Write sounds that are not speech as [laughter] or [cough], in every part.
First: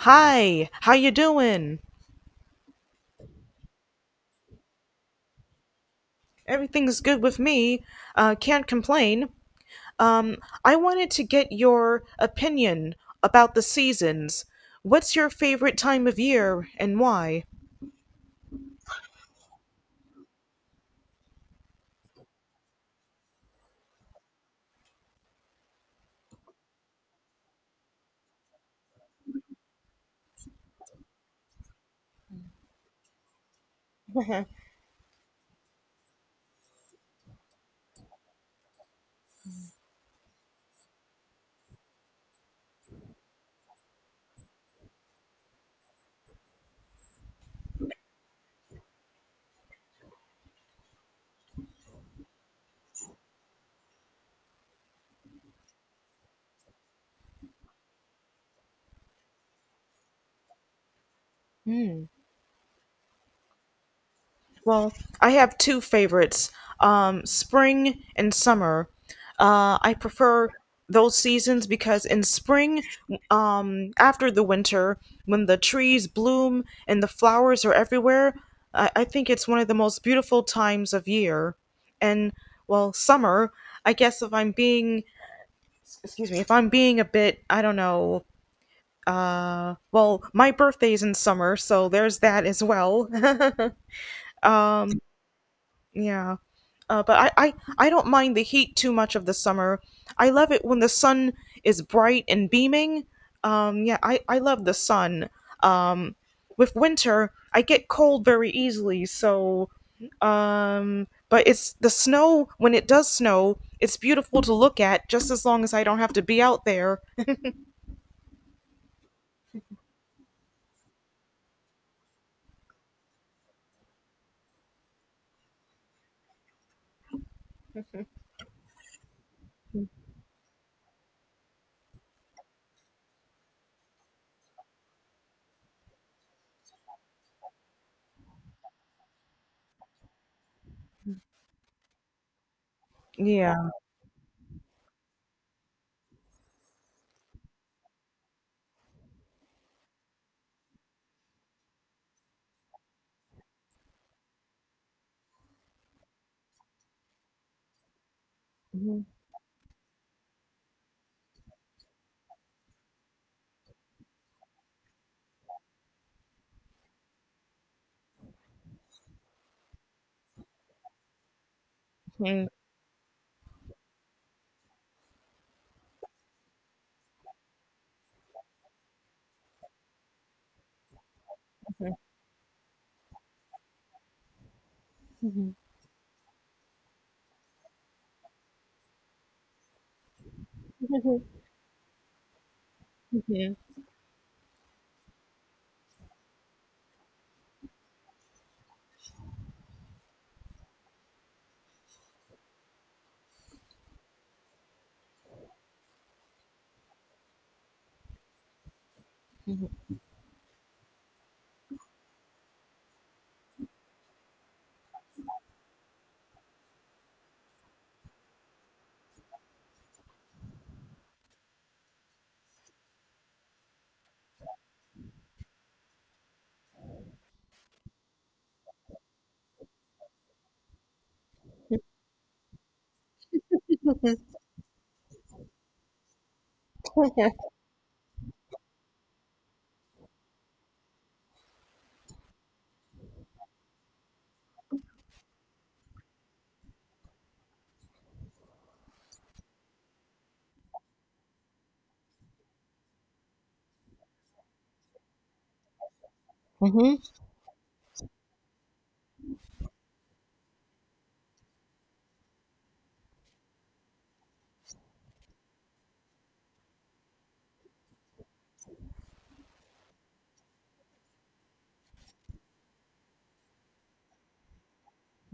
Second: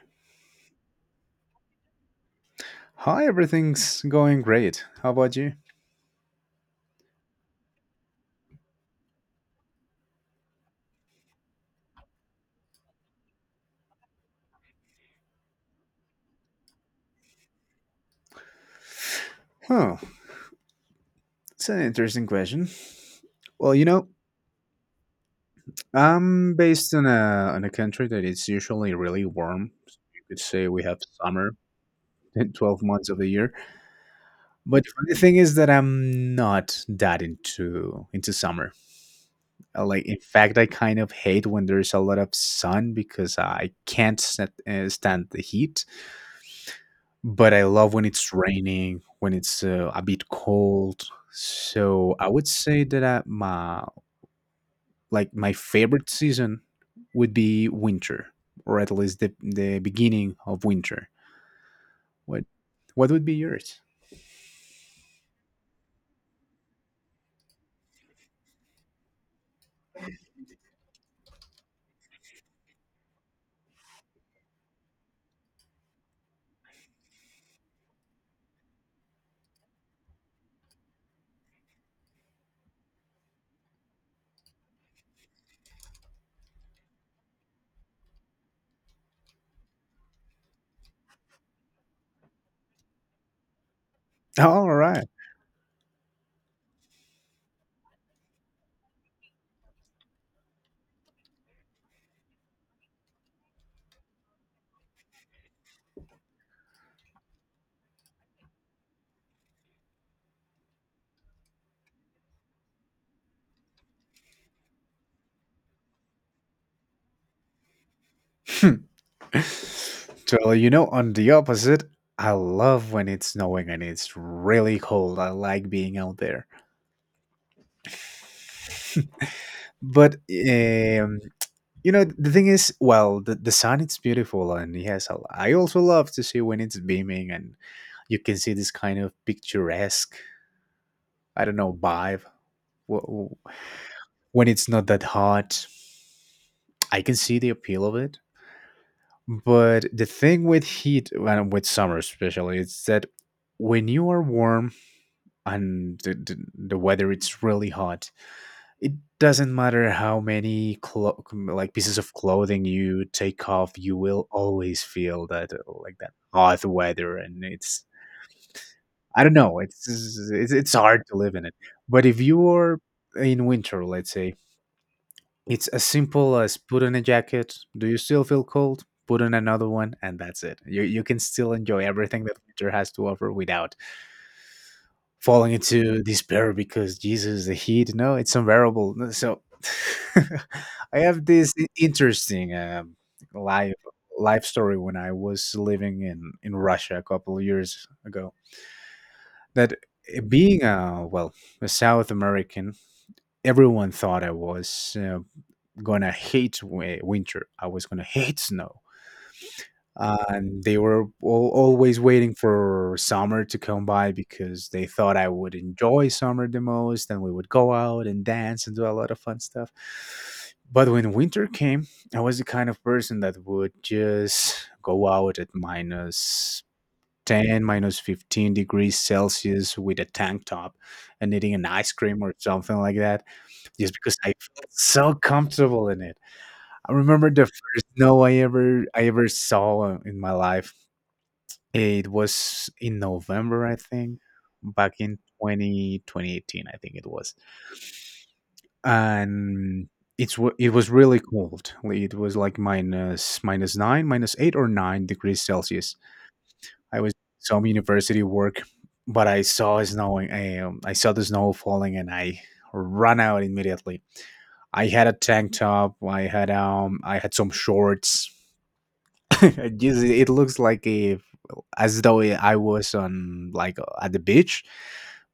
Hi, how you doing? Hi, everything's going great. How about you? Everything's good with me. Can't complain. Um, I wanted to get your opinion about the seasons. What's your favorite time of year and why? Oh, it's an interesting question. Well, I'm based in a country that it's usually really warm. You could say we have summer [laughs] in 12 months of the year. [laughs] But the funny thing is that I'm not that into summer. Like, in fact, I kind of hate when there's a lot of sun because I can't stand the heat. But I love when it's raining, when it's, a bit cold. So I would say that, my favorite season would be winter, or at least the beginning of winter. What what would be yours? Well, I have two favorites, spring and summer. I prefer those seasons because in spring, after the winter, when the trees bloom and the flowers are everywhere, I think it's one of the most beautiful times of year. And well, summer, I guess if I'm being, excuse me, if I'm being a bit, I don't know, well, my birthday's in summer, so there's that as well. [laughs] All um, right. Yeah. But I don't mind the heat too much of the summer. I love it when the sun is bright and beaming. Yeah, I love the sun. Um, with winter, I get cold very easily. So, but it's the snow, when it does snow, it's beautiful to look at just as long as I don't have to be out there. [laughs] So, on the opposite, I love when it's snowing and it's really cold. I like being out there. [laughs] [laughs] But, um, you know the thing is, well, the sun it's beautiful, and yes, I also love to see when it's beaming and you can see this kind of picturesque, I don't know, vibe. w- w- Yeah. when it's not that hot, I can see the appeal of it. But the thing with heat and with summer especially, it's that when you are warm and the weather it's really hot, it Hmm. doesn't matter how many like pieces of clothing you take off, you will always feel that like that hot weather. And it's, I don't know, it's hard to live in it. But if Hmm. you're in winter, let's say, it's as simple as put on a jacket. Do you still feel cold? Put on another one and that's it. You can still enjoy everything that winter has to offer without falling into despair because Jesus, the heat, no, it's unbearable. No. So, [laughs] I have this interesting, Hmm. life life story when I was living in Russia a couple of years ago. That, being a well a South American, everyone thought I was gonna hate winter. I was gonna hate snow. And they were al always waiting for summer to come by because they thought I would enjoy summer the most, and we would go out and dance and do a lot of fun stuff. But when winter came, I was the kind of person that would just go out at minus 10, minus 15 degrees Celsius with a tank top and eating an ice cream or something like that, just because I felt so comfortable in it. I remember the first snow I ever saw in my life. It was in November, I think, back in 20 2018, I think it was. And it was really cold. It was like minus 9, minus 8 or 9 degrees Celsius. Hmm. I was some university work, but I saw snowing. I saw the snow falling, and I ran out immediately. I had a tank top. I had some shorts. [laughs] It looks like a as though I was on, like, at the beach,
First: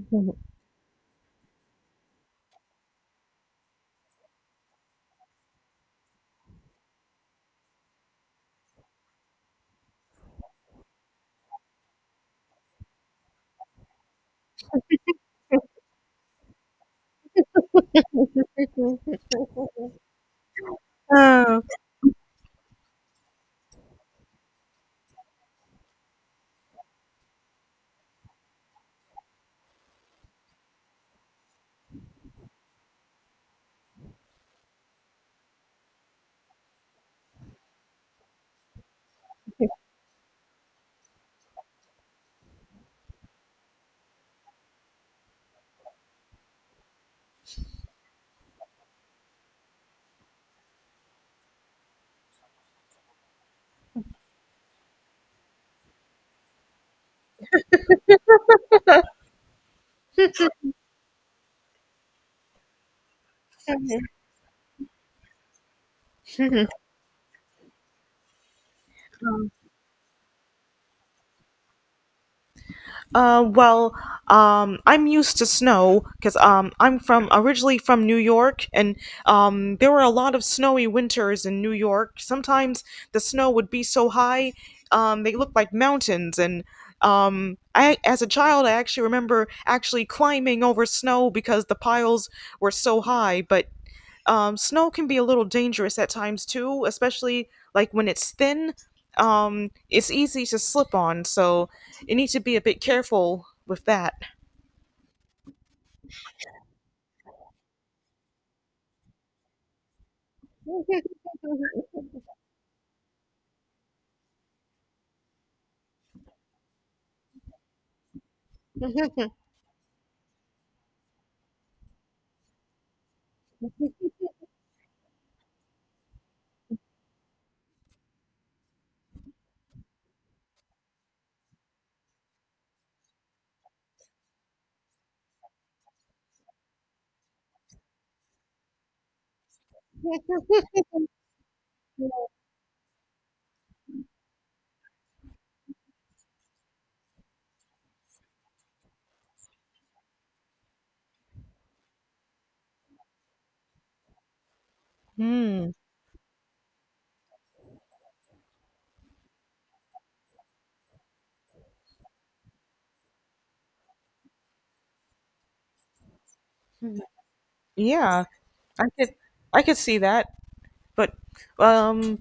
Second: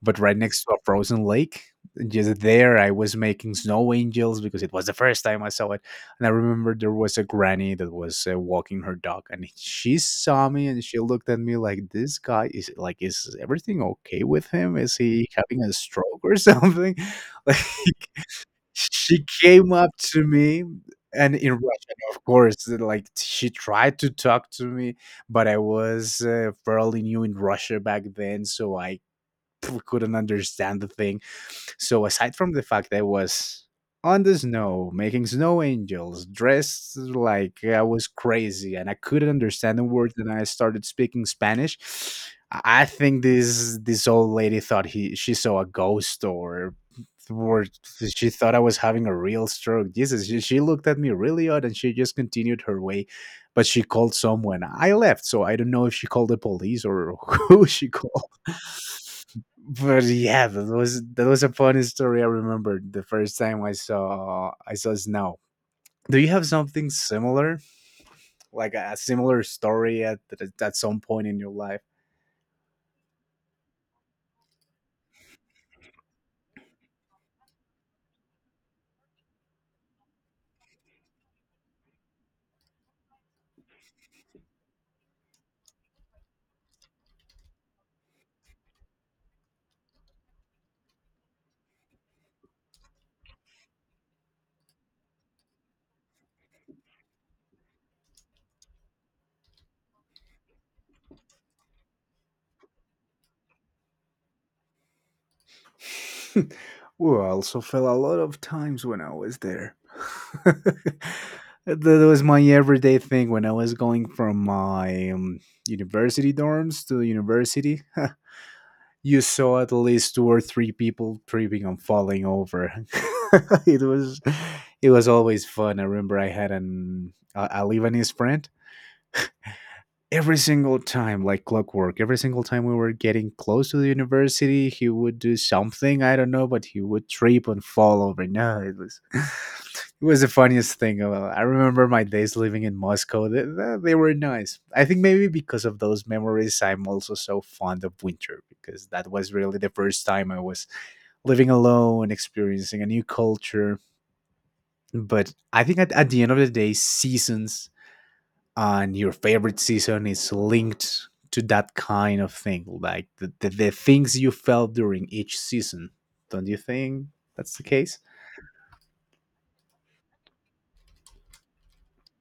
but right next to a frozen lake. Just there I was making snow angels because it was the first time I saw it. And I remember there was a granny that was walking her dog, and she saw me and she looked at me like, this guy is, like, is everything okay with him, is he having a stroke or something? [laughs] Like, she came up to me and in Russian, of course, like, she tried to talk to me, but I was fairly new in Russia back then, so I [laughs] couldn't understand the thing. So aside from the fact I was on the snow, making snow angels, dressed like I was crazy, and I couldn't understand a word, and I started speaking Spanish. I think this old lady thought he she saw a ghost, or she thought I was having a real stroke. Jesus, she looked at me really odd and she just continued her way. But she called someone. I left, so I don't know if she called the police or [laughs] who she called, but yeah, that was a funny story. I remember the first time I saw snow. Do you have Oh. something similar, like a similar [laughs] story at some point in your life? Well, I'm used to snow because I'm from originally from New York, and there were a lot of snowy winters in New York. Sometimes the snow would be so high, they looked like mountains. And I, as a child, I actually remember actually climbing over snow because the piles were so high. But snow can be a little dangerous at times too, especially like when it's thin. It's easy to slip on, so you need to be a bit careful with that. [laughs] Well, I also fell a lot of times when I was there. [laughs] That was my everyday thing when I was going from my university dorms to university. [laughs] You saw at least two or three people tripping and falling over. [laughs] it was it was always fun. I remember I had a Lebanese friend. Every single time, like clockwork, every single time we were getting close to the university, he would do something, I don't know, but he would trip and fall over. No, it was [laughs] it was the funniest thing. I remember my days living in Moscow. They were nice. I think maybe because of those memories I'm also so fond of winter because that was really the first time I was living alone, experiencing a new culture. But I Hmm. think at the end of the day, seasons and your favorite season is linked to that kind of thing, like the things you felt during each season. Don't you think that's the case? Yeah, I could, I could see that, but um,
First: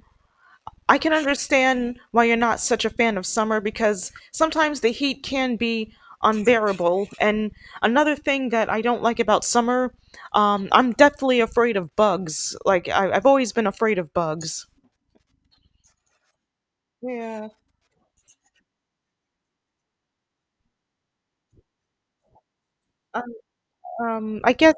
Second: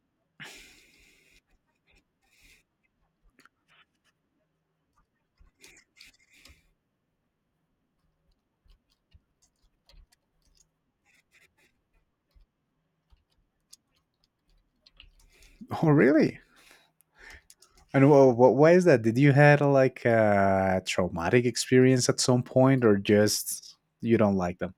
I can understand why you're not such a fan of summer because sometimes the heat can be unbearable. And another thing that I don't like about summer, I'm deathly afraid of bugs. Like I've always been afraid of bugs. Oh, really? Yeah. And well, why is that? Did you had like a traumatic experience at some point, or just you don't I like them? guess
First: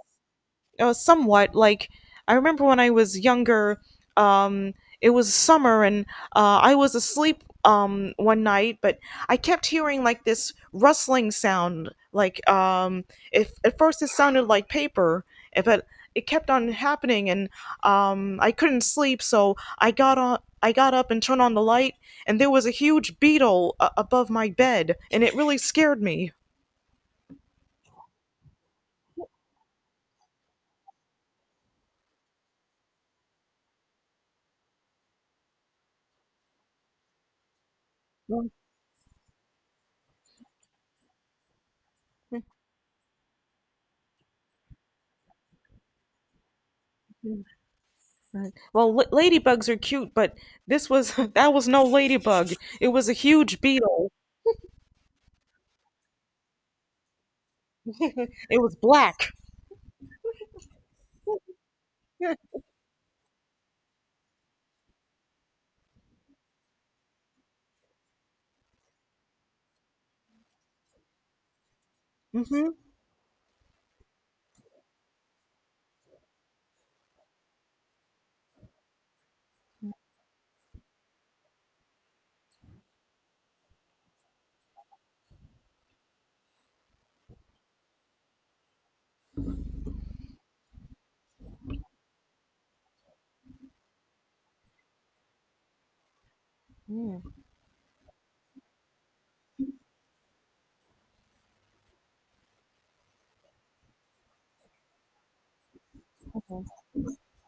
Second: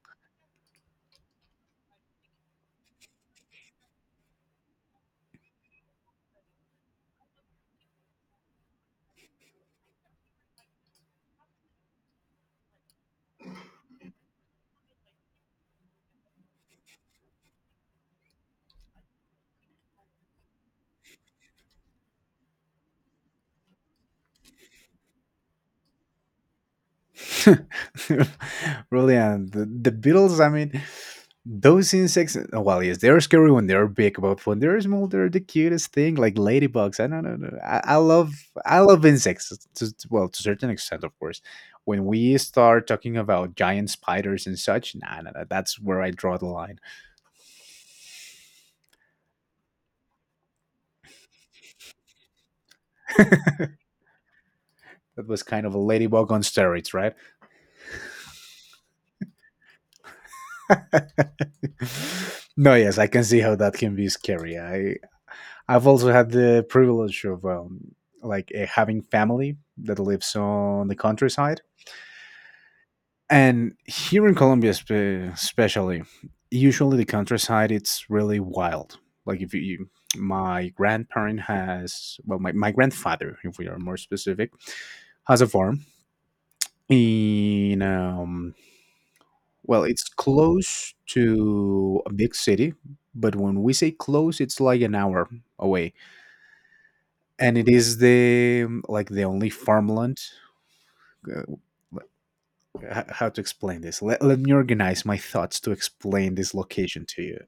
somewhat. Like I remember when I was younger, um it was summer, and I was asleep, one night, but I kept hearing like this rustling sound, like, if at first it sounded like paper, but it kept on happening, and I couldn't sleep. So I got up and turned on the light, and there was a huge beetle, above my bed, and it really scared me. [laughs] Really, and the Beatles. I mean, those insects, oh, well, yes, they're scary when they're big, but when they're small, they're the cutest thing, like ladybugs. I don't know. I, I love, Well, I love insects. Well, to a certain extent, of course. When we [laughs] start talking about giant spiders and such, nah, nah, nah, that's where I draw the line. Well, ladybugs are cute, but this was [laughs] that was no ladybug. It was a [laughs] huge That beetle. was kind of a ladybug on steroids, right? It was black. [laughs] [laughs] No, yes, I can see how that can be scary. I've also had the privilege of, like, having family that lives on the countryside, Hmm. and here in Colombia, especially, usually the countryside it's really wild. Like if you my grandparent has, well, my grandfather, if we are more specific, has a farm in, well, it's close to a big city, but when we say close, it's like an hour away, and it is the only farmland. uh, how to explain this. Let me organize my thoughts to explain this location to you.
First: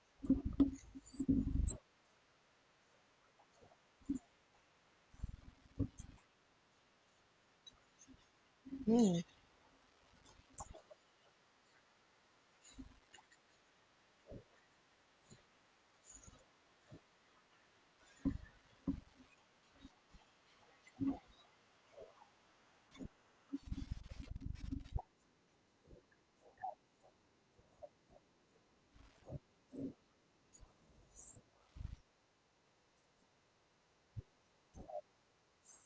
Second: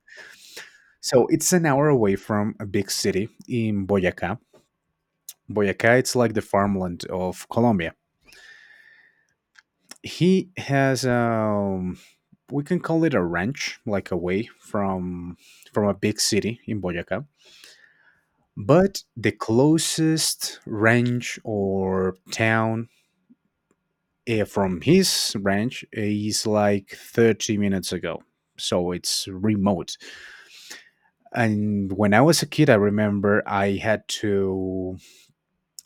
So it's an hour away from a big city in Boyacá. Boyacá, it's like the farmland of Colombia. He has, we can call it a ranch, like away from a big city in Boyacá. But the closest ranch or town, from his ranch is like 30 minutes ago. So it's remote. And when I was a kid, I remember I had to,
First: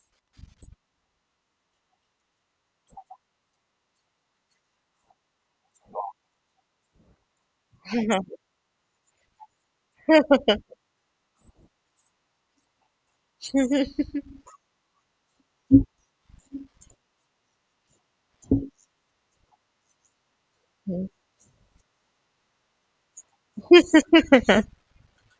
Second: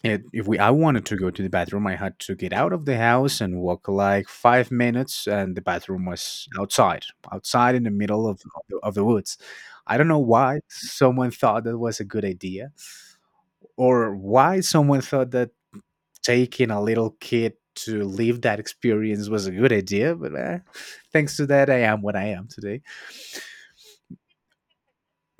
it- if we, I wanted to go to the bathroom, I had to get out of the house and walk like 5 minutes, and the bathroom was outside, in the middle of the woods. I don't know why someone thought that was a good idea, or why someone thought that taking a little kid to live that experience was a good idea. But thanks to that, I am what I am today.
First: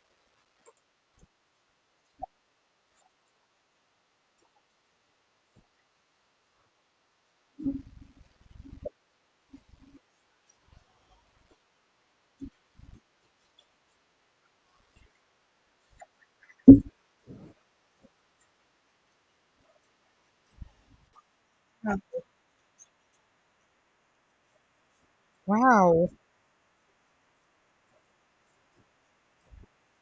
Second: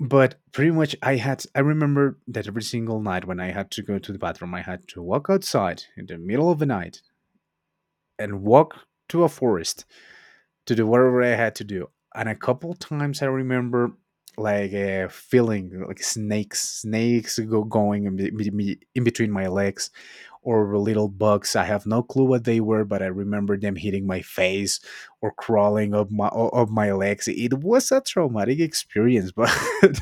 But pretty much, I remember that every single night when I had to go to the bathroom, I had to walk outside in the middle of the night and walk to a forest to do whatever I had to do. And a couple times I remember, like, feeling like snakes go going in, in between my legs, or little bugs. I have no clue what they were, but I remember them hitting my face or crawling up Wow. [laughs] my legs. It was a traumatic experience, but [laughs]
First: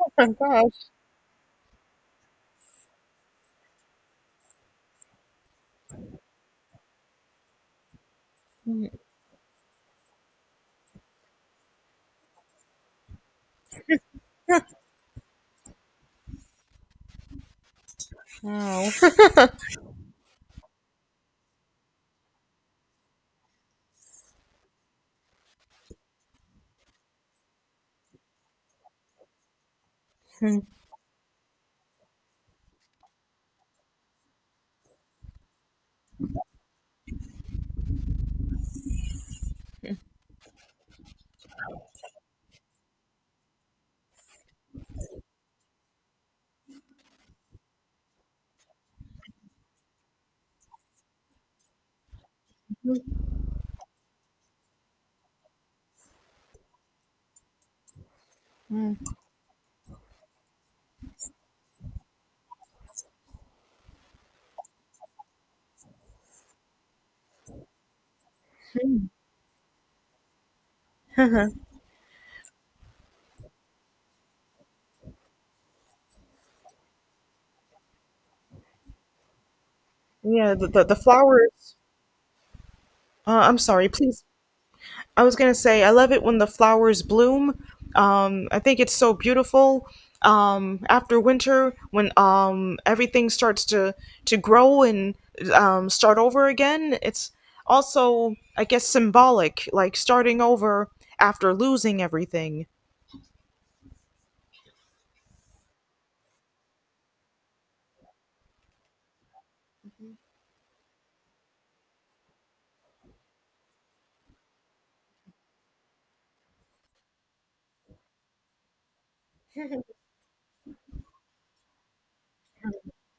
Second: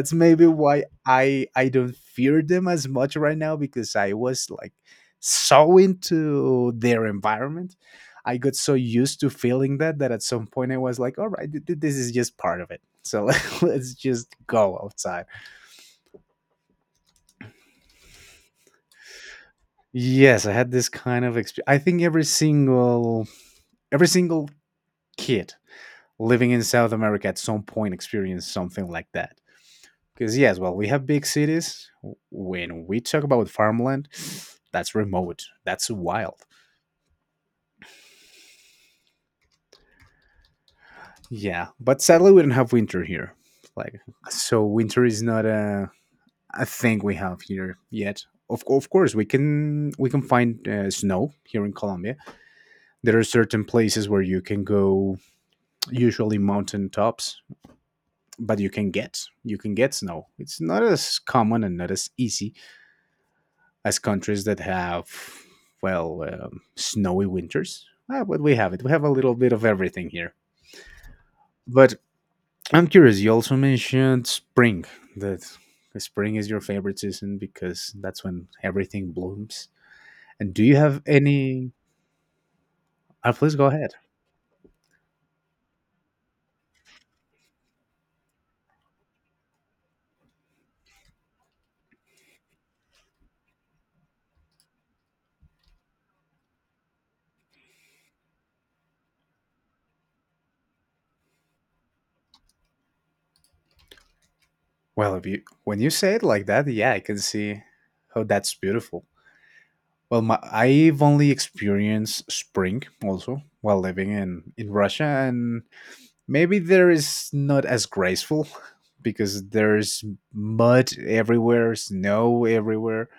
Oh, maybe why gosh. I don't fear them as much right now, because I was like so into their environment, I got so used to feeling that that at some point I was like, all right, this is just part of it. So [laughs] let's just go outside. Wow. [laughs] Yes, I had this kind of experience. I think every single kid living in South America at some point experienced something like that. Because yes, well, we have big cities. When we talk about farmland, that's remote. That's wild. Yeah, but sadly we don't have winter here. Like, so, winter is not a, I think, we have here yet. Of course, we can find snow here in Colombia. There are certain places where you can go, usually mountain tops, but you can get snow. It's not as common and not as easy as countries that have snowy winters. Ah, but we have it. We have a little bit of everything here. But I'm curious. You also mentioned spring. That spring is your favorite season because that's when everything blooms. And Yeah, do the, you the, the have any? flowers. Uh, please I'm go sorry, ahead. please, I was gonna say, I love it when the flowers bloom. I think it's so beautiful. After winter, when everything starts to grow and start over again, it's also I guess symbolic, like starting over after losing everything. Well, if you when you say it like that, yeah, I can see how that's beautiful. Well, I've only experienced spring also while living in Russia, and maybe there is not as graceful [laughs] because there's mud everywhere, snow everywhere.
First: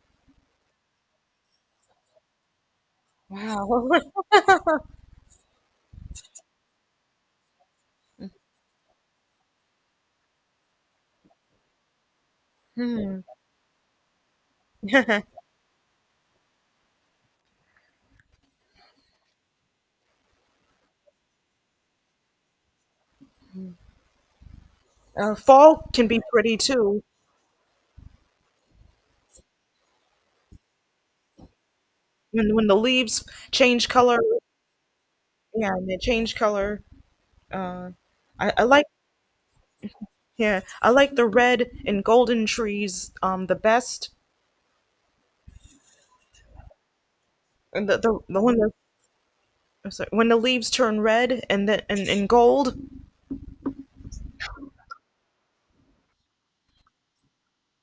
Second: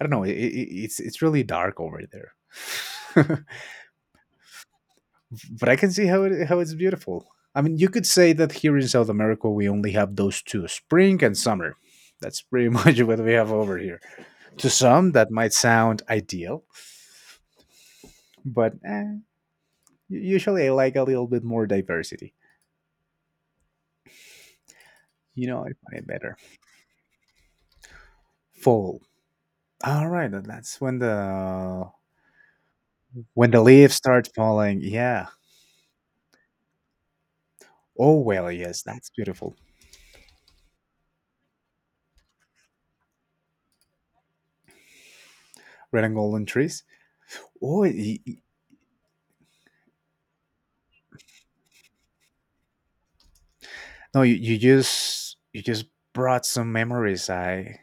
I don't know. It's really dark over there. [laughs] But I can see how it's beautiful. I mean, you could say that here in South America we only have those two, spring and summer. That's pretty [laughs] much what we have over here. To some, that might sound ideal, but usually I like a little bit more diversity. Uh, You know, I fall find it can be better. pretty too, Fall. All right, and that's when the when the leaves when the change leaves color. start falling. Yeah. Yeah, and they change color. Oh well, I yes, like, that's beautiful. yeah, I like the red and golden trees the best. Red and golden trees. Oh And the, the y- y- the one, I'm sorry, when the leaves turn red and then and gold. no, you, you just brought some memories. I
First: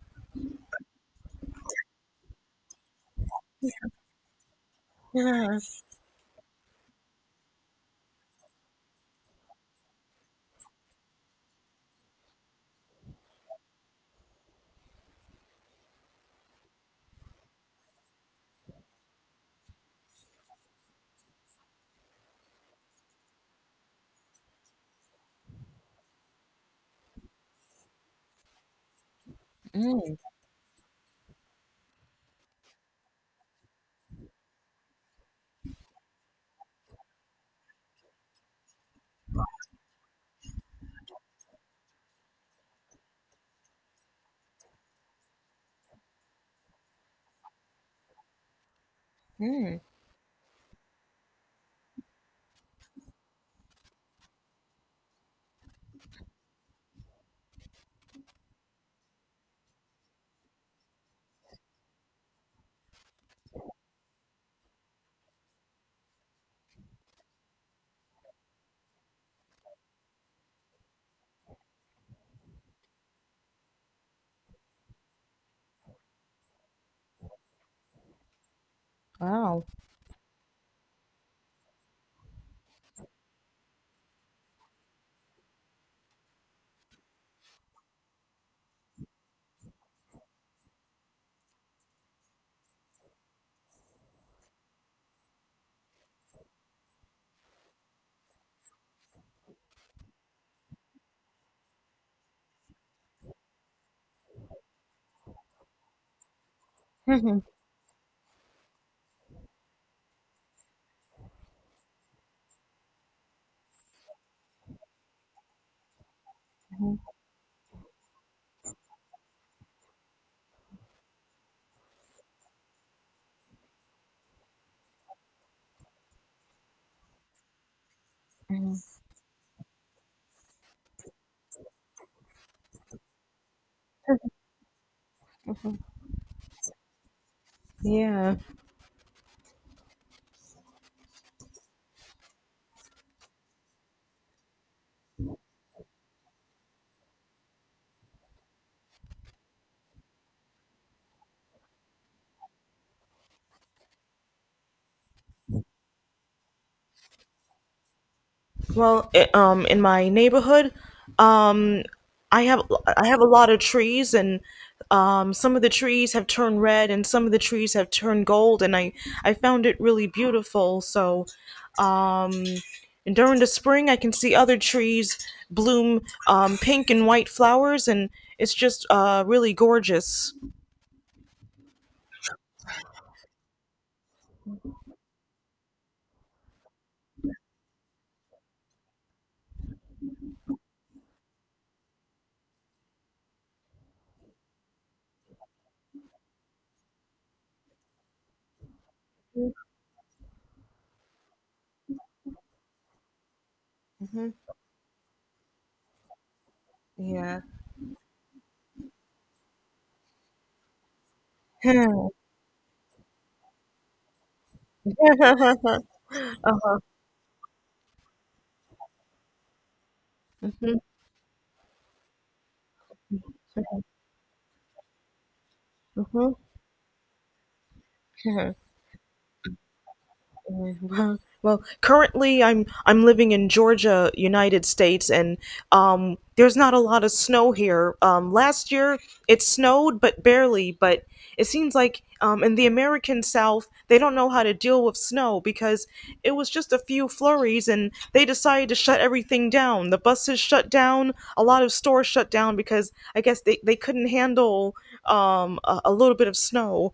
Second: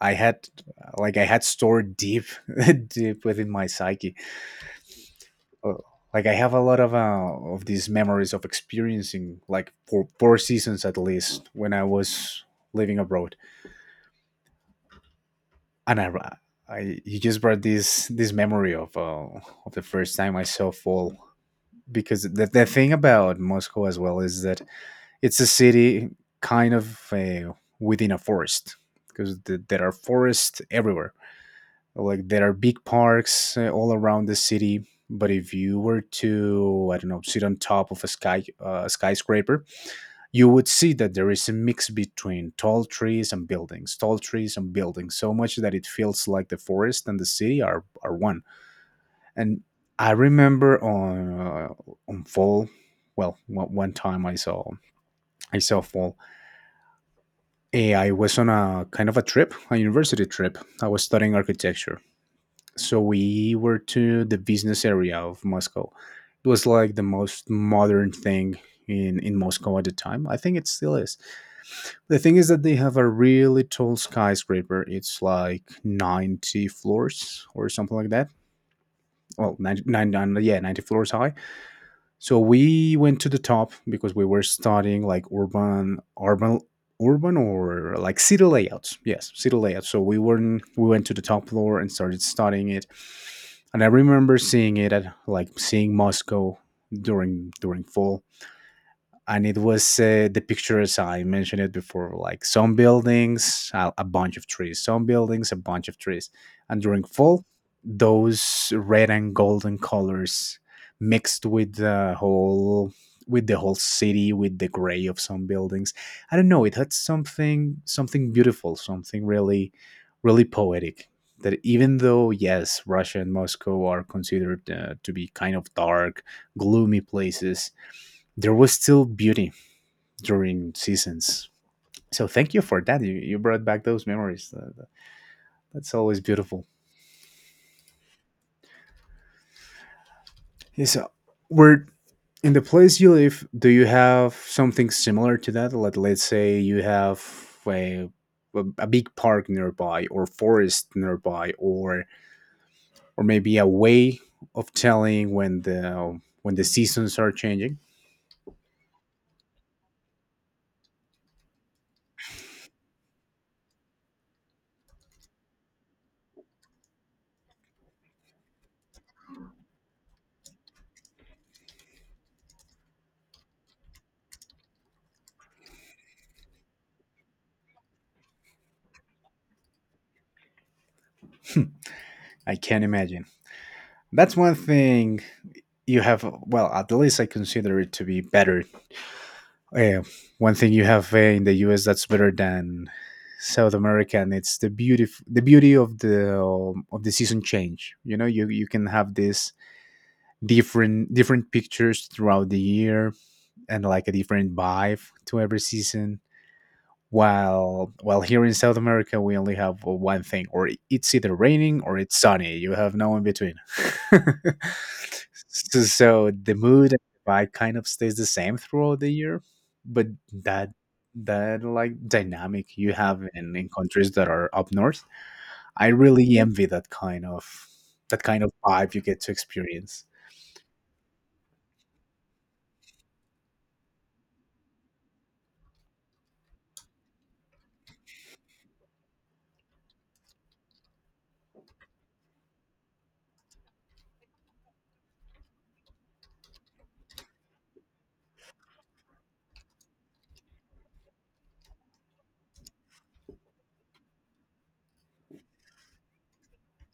I had like I had stored deep [laughs] deep within my psyche. Uh, Yes. Like I have a lot of these memories of experiencing like four seasons at least when I was living abroad, and I you just brought this memory of the first time I saw fall because the thing about Moscow as well is that it's a city kind of uh, within a forest because there are forests everywhere. Like there are big parks all around the city, but if you were to, I don't know, sit on top of a skyscraper, you would see that there is a mix between tall trees and buildings, tall trees and buildings, so much that it feels like the forest and the city are one. And Mm. I remember on fall, well, one time I saw fall. I was on a kind of a trip, a university trip. I was studying architecture so we were to the business area of Moscow. It was like the most modern thing in Moscow at the time. I think it still is. The thing is that they have a really tall skyscraper. It's like 90 floors or something like that. Well, Wow. 90, yeah, 90 floors high so we went to the top because we were studying like urban or like city layouts. Yes, city layouts. So we went to the top floor and started studying it. And I remember seeing it at like seeing Moscow during fall and it was the pictures I mentioned it before, like some buildings, a bunch of trees, some buildings, a bunch of trees, and during fall, [laughs] those red and golden colors mixed with the whole city, with the gray of some buildings. I don't know. It had something beautiful, something really, really poetic. That even though yes, Russia and Moscow are considered to be kind of dark, gloomy places, there was still beauty during seasons. So thank you for that. You brought back those memories. That's always beautiful. Yeah. Yeah. So, we're in the place you live, do you have something similar to that? Let let's say you have a big park nearby, or forest nearby, or maybe a way of telling when the seasons are changing. Well, I in my neighborhood, um, I have I have a lot of trees, and some of the trees have turned red, and some of the trees have turned gold, and I found it really beautiful. So, um, and during the spring, I can see other trees bloom pink and white flowers, and it's just really gorgeous. I can't imagine. That's one thing you have. Well, at least I consider it to be better. Uh, One thing you have in the U.S. that's better than South America, and it's the beauty of the season change. You know, you can have this different different pictures throughout the year and like a different vibe to every season Yeah. while here in South America we only have one thing, or it's either raining or it's [laughs] sunny. You have no in between. [laughs] So, the Uh-huh. mood and the vibe kind of stays the same throughout the year, but that Mhm. that like dynamic you have in countries that are up north, I Mhm. really envy that kind of [laughs] vibe you get to experience. Mm. Well, currently I'm living in Georgia, United States, and there's not a lot of snow here. Last year it snowed, but barely. But it seems like in the American South they don't know how to deal with snow because it was just a few flurries, and they decided to shut everything down. The buses shut down, a lot of stores shut down because I guess they couldn't handle a little bit of snow.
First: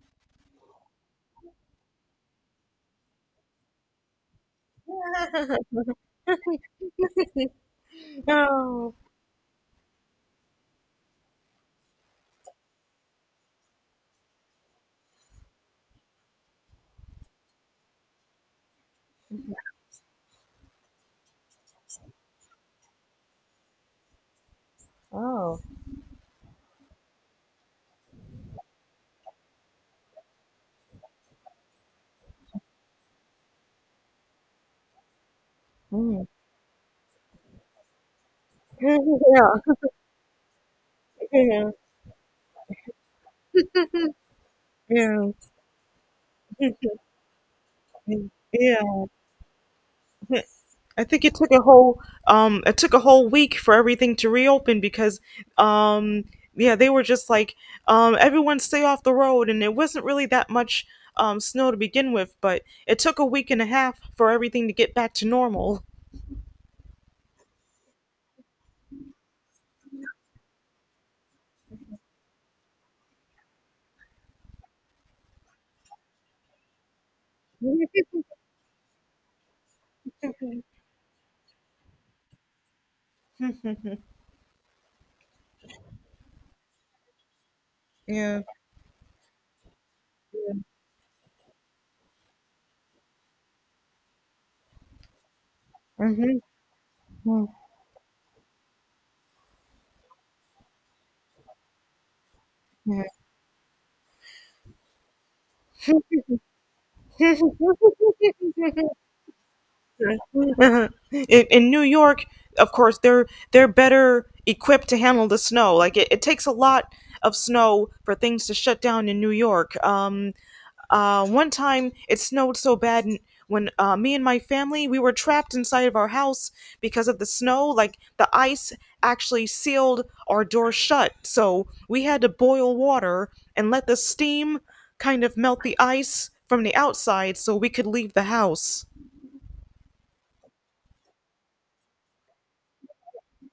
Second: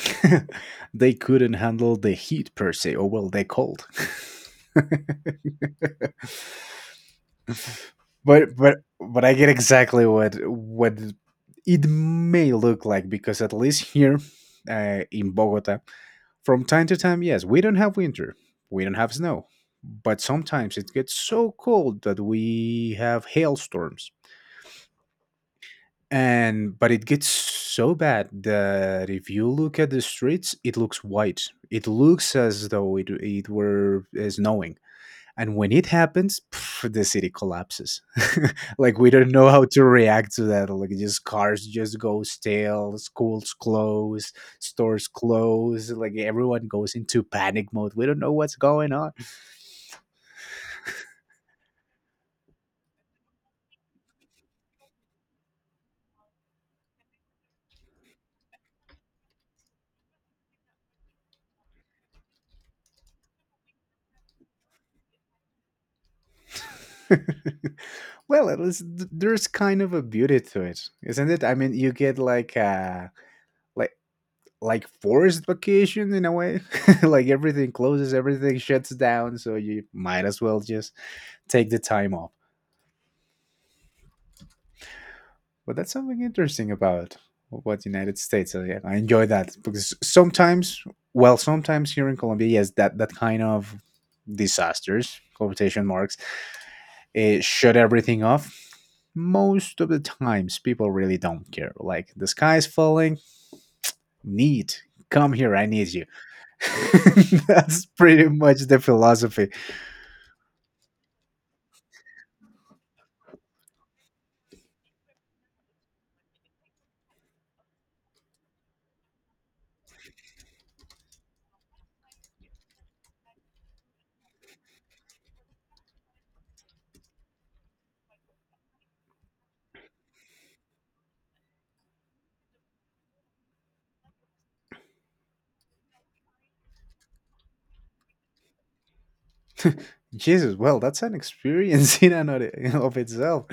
[laughs] They couldn't handle the heat per se, or well, they cold. [laughs] But I get exactly what it may look like because at least here in Bogota, from time to time, yes, we don't have winter, we don't have snow, but sometimes it gets so cold that we have hailstorms. And but it gets so bad that if you look at the streets, it looks white. It looks as though it were snowing and when it Mm. happens, pff, the city collapses. [laughs] [laughs] Like we don't know how Yeah, to react to that. Like just cars just go stale, schools close, stores yeah, close. Like everyone yeah. goes into panic mode. We don't Mm. know what's going Yeah. on. Mhm. I think it took a whole week for everything to reopen because um yeah, they were just like, everyone stay off the road, and it wasn't really that much snow to begin with, but it took a week and a half for everything to get back to normal. [laughs] Well, at least there's kind of a beauty to it, isn't it? I mean, you get like like forced vacation in a way. [laughs] Like everything closes, everything shuts down, so you might as well just take the time off. [laughs] But that's something interesting about what Yeah. United Yeah. States. So, yeah, I enjoy that because sometimes, well, sometimes here in Colombia, yes, that kind of disasters quotation marks Mhm. it shut everything off. Most of the times, people really don't care. Like the sky's falling, neat. Come here, I need you. Yeah. [laughs] That's pretty much the [laughs] philosophy. Mhm. In New York, of course, they're better equipped to handle the snow. Like it takes a lot of snow for things to shut down in New York. One time it snowed so bad, when me and my family we were trapped inside of our house because of the snow. Like the ice actually sealed our door shut, so we had to boil water and let the steam kind of melt the ice from the outside so we could leave the house. Jesus, well, that's an experience [laughs] in and of itself.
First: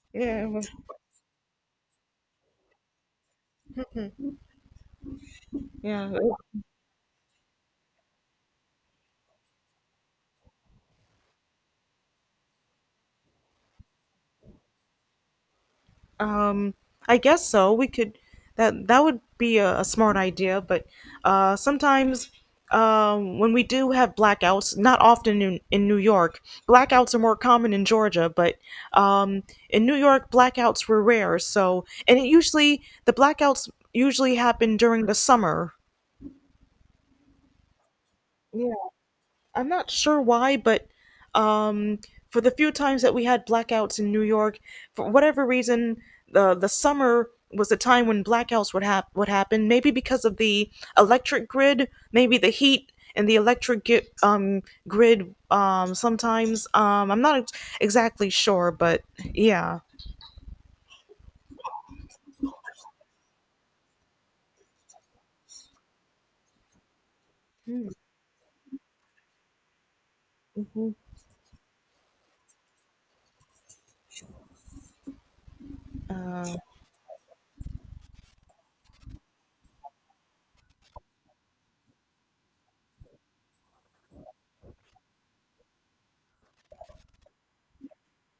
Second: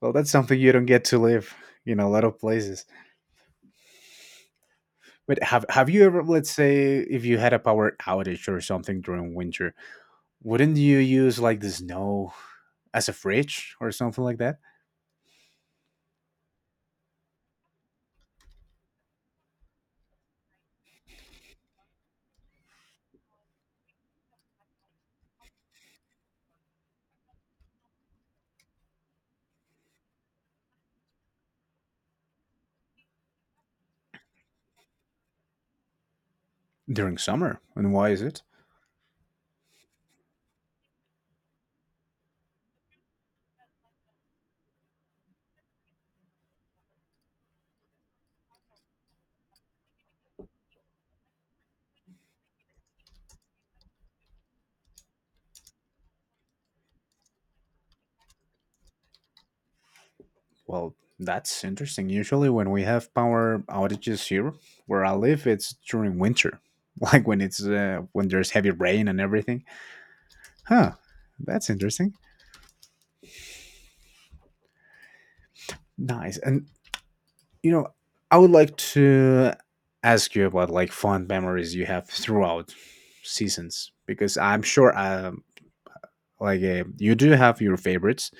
Well, that's Yeah. something you don't get to live in a lot of places. But have you Yeah. ever, Like, let's say, if you had a power outage or something during winter, wouldn't you use like the snow as a fridge or something like that Um, I guess so. We could that that would be a smart idea, but sometimes, when we do have blackouts, not often in, New York, blackouts are more common in Georgia, but um, in New York, blackouts were rare. So, and it usually the blackouts usually happen during the summer. during summer? And why is it? I'm not sure why, but um, for the few times that we had blackouts in New York, for whatever reason, the summer was the time when blackouts would happen. Maybe because of the electric grid, maybe the heat and the electric grid. Sometimes, I'm not exactly sure, but yeah. Well, that's interesting. Usually, when we have power outages here where I live, it's during winter, [laughs] like when it's Mm-hmm. When there's heavy rain and everything. Huh, that's interesting. Nice. Uh, And you know, I would like to ask you about like fond memories you have throughout seasons because I'm sure like you do have your favorites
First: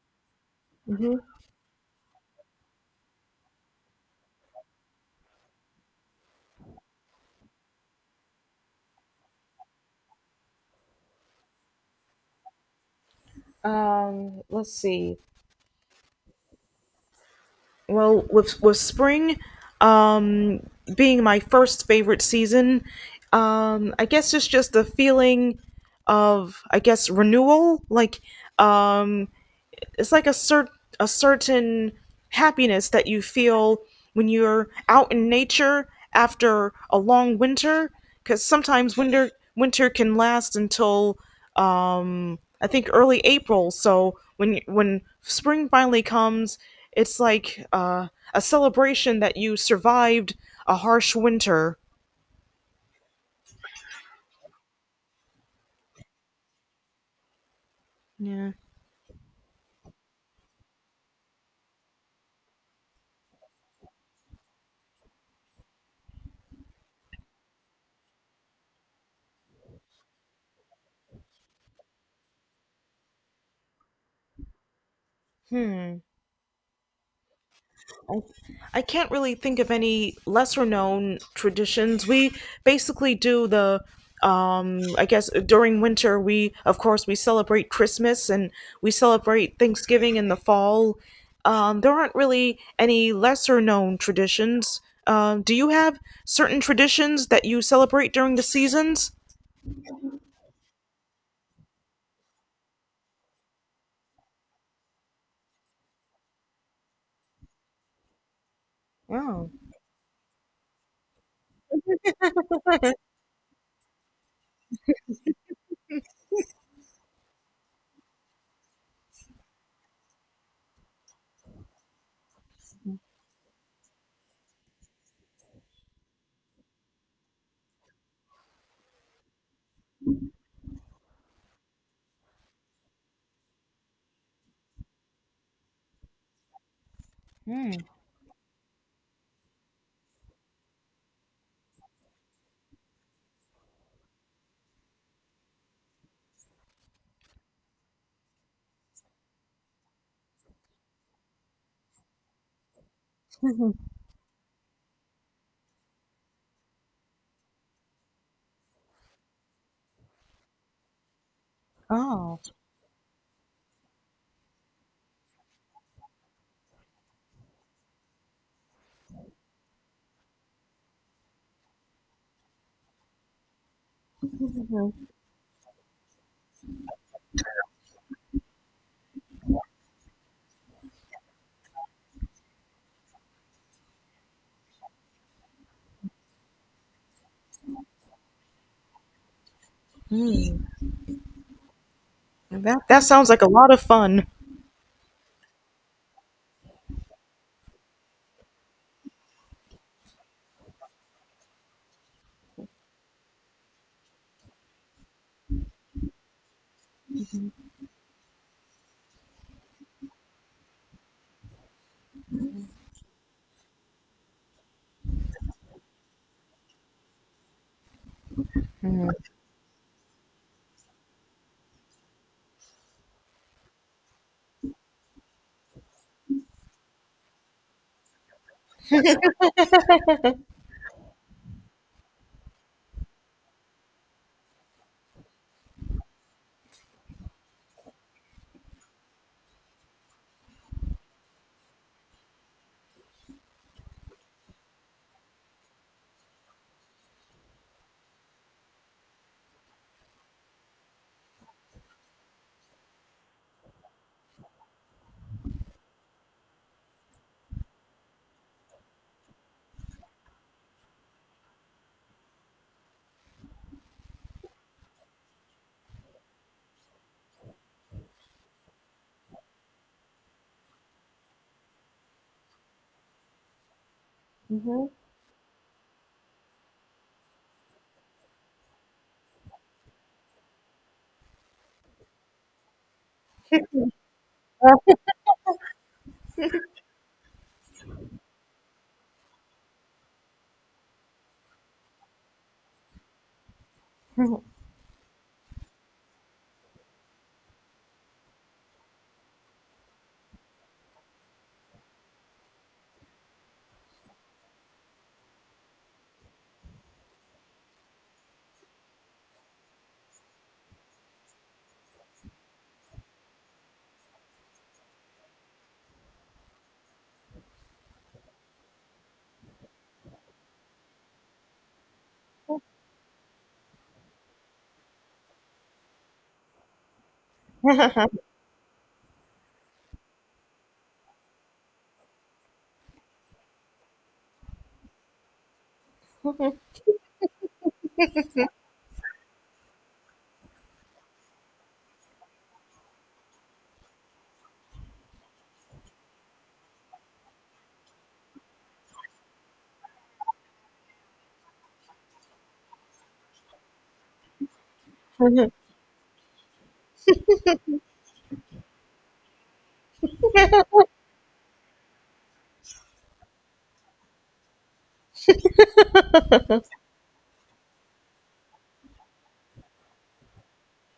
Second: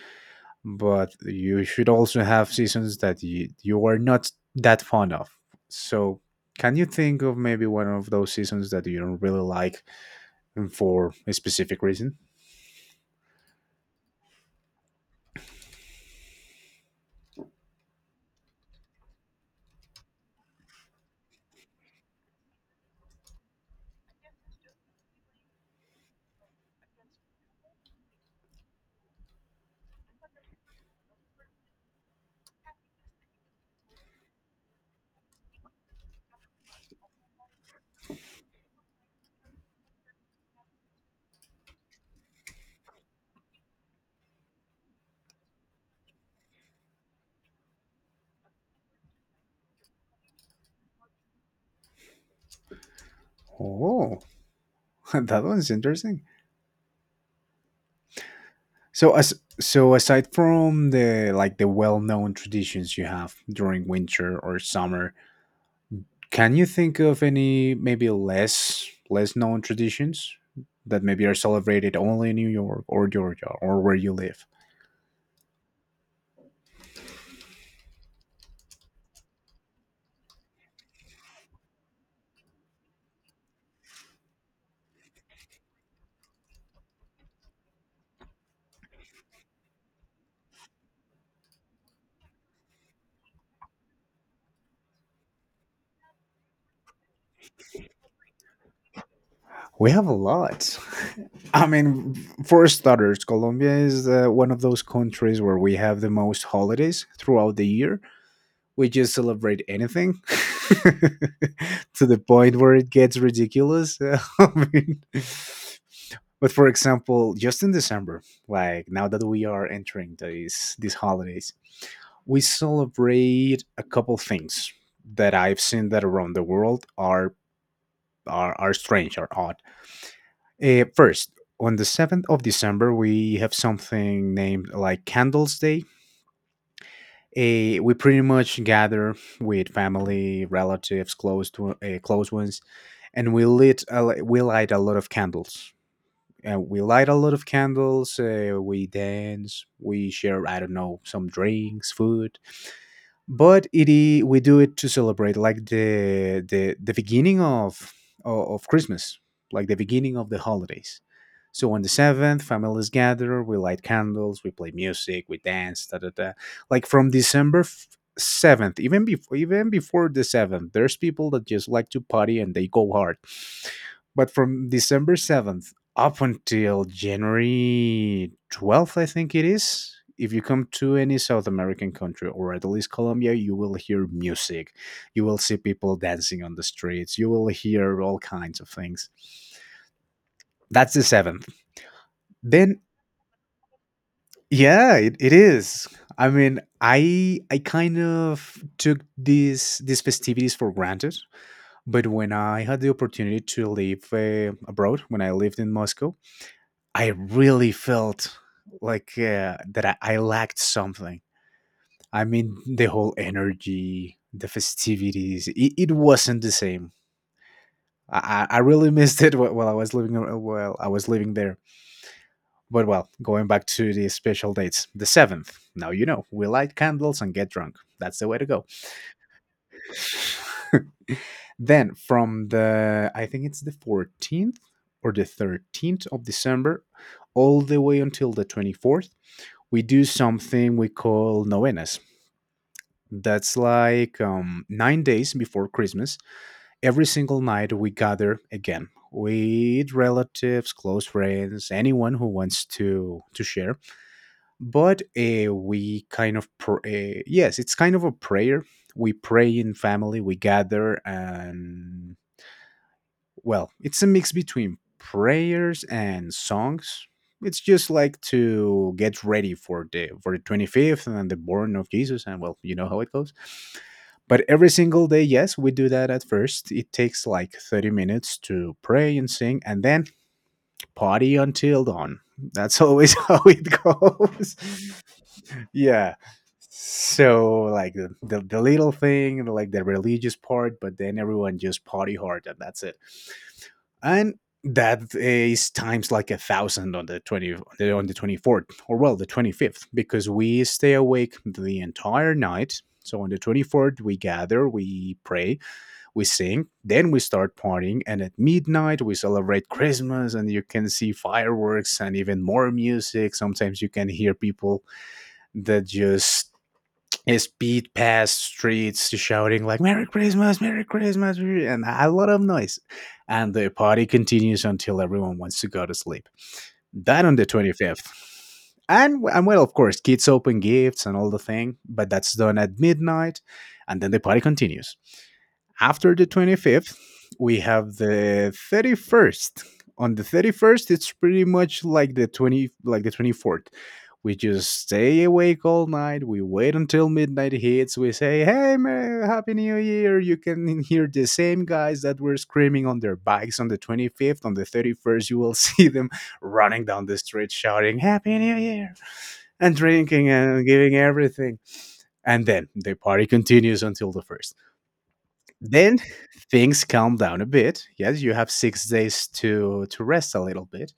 but hmm you should also have seasons that you are not that fond of, so can you think of maybe one of those seasons that you don't really like for a specific reason? Let's see. Well, with spring um, being my first favorite season, I guess it's just the feeling of, I guess, renewal. Like um, it's like a certain happiness that you feel when you're out in nature after a long winter, because sometimes winter can last until, I think, early April. So when spring finally comes, it's like a celebration that you survived a harsh winter. Oh. [laughs] That one's interesting. Yeah. So as so aside from the like the well-known traditions you have during winter or summer, can you think of any maybe less known traditions that maybe are celebrated only in New York or Georgia or where you live? I, I can't really think of any lesser known traditions. We basically do the I guess during winter, we of course we celebrate Christmas, and we celebrate Thanksgiving in the fall. There aren't really any lesser known traditions. Do you have certain traditions that you celebrate during the seasons? We have a lot. [laughs] I mean, for starters, Colombia is one of those countries where we have the most holidays throughout the year. We just Oh. celebrate anything. [laughs] To the point where it gets ridiculous. [laughs] I mean, but for example, just in December, like now that we are entering these holidays, we celebrate a couple things that I've seen that around the world are are strange are odd. First, on the 7th of December, we have something named like Candles Day. We pretty much gather with family, relatives, close to close ones, and we light a lot of candles. And we light a lot of candles. We dance. We share, I don't know, some drinks, food, but we do it to celebrate like the beginning of of Christmas, like the beginning of the holidays. So on the Oh. seventh, families gather. We light candles. We play music. We dance. Da da da. Like from seventh, even before the seventh, there's people that just like to party and they go hard. But from December 7th up until January 12th, I think it is. If you come to any South American country or at least Colombia, you will hear music. You will see people dancing on the streets. You will hear all kinds of things. That's the seventh. Then, That sounds like a lot of fun. yeah, it is. I mean, I kind of took these festivities for granted, but when I had the opportunity to live abroad, when I lived in Moscow, I really felt like that I lacked something. I mean, the whole energy, the festivities, it wasn't the same. I really [laughs] missed it while I was living there. But well, going back to the special dates, the seventh. Now you know we light candles and get drunk. That's the way to go. [laughs] Then from the I think it's the 14th or the 13th of December, all the way until the 24th we do something we call novenas. That's like 9 days before Christmas. Every single night we gather again with relatives, close friends, anyone who wants to share. But we kind of yes, it's kind of a prayer. We pray in family. We gather and, well, it's a mix between prayers and songs. It's just like to get ready for the 25th and the born of Jesus and, well, you know how it goes. But every single day, yes, we do that at first. It takes like 30 minutes to pray and sing and then party until dawn. That's always [laughs] how it goes. Yeah. So like the little thing, like the religious part, but then everyone just party hard and that's it, and that is times like a thousand on the 20, on the 24th, or, well, the 25th, because we stay awake the entire night. So on the 24th we gather, we pray, we sing, then we start partying, and at midnight we celebrate Christmas, and you can see fireworks and even more music. Sometimes you can hear people that just speed past streets shouting like, "Merry Christmas, merry Christmas!" and a lot of noise, and the party continues until everyone wants to go to sleep, that on the 25th. And, well, of course kids open gifts and all the thing, but that's done at midnight, and then the party continues. After the 25th, we have the 31st. On the 31st, it's pretty much like the 20, like the 24th. We just stay awake all night. We wait until midnight hits. We say, "Hey, happy New Year!" You can [laughs] hear the same guys that were screaming on their bikes on the 25th. On the [laughs] 31st, you uh, will [laughs] see them running down the street shouting, "Happy New Year!" and drinking and giving everything. And then the party continues until the first. Then things calm down a bit. Yes, you have 6 days to rest a little bit.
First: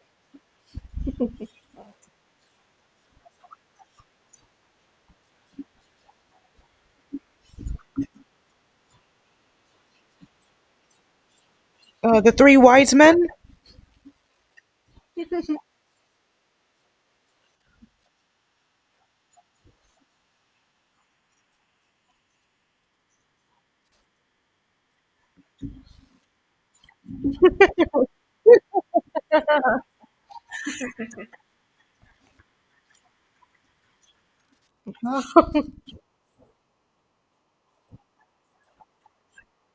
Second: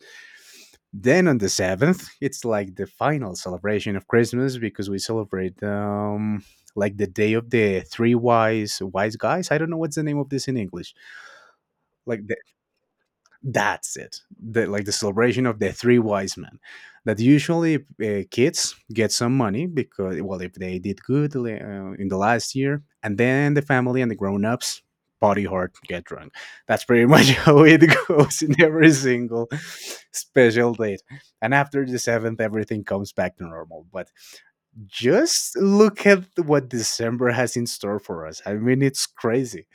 Then on the seventh, it's like the final celebration of Christmas, because we celebrate, like, the day of the three wise guys. I don't know what's the name of this in English. Like, the three wise men? that's it. Like the celebration of the three wise men. That usually, kids get some money because, well, if they did good, in the last year, and then the family and the grown ups party hard, get drunk. That's pretty [laughs] much how it goes in every single special date. And after the seventh, everything comes back to normal. But just look at what December has in store for us. I mean, it's crazy.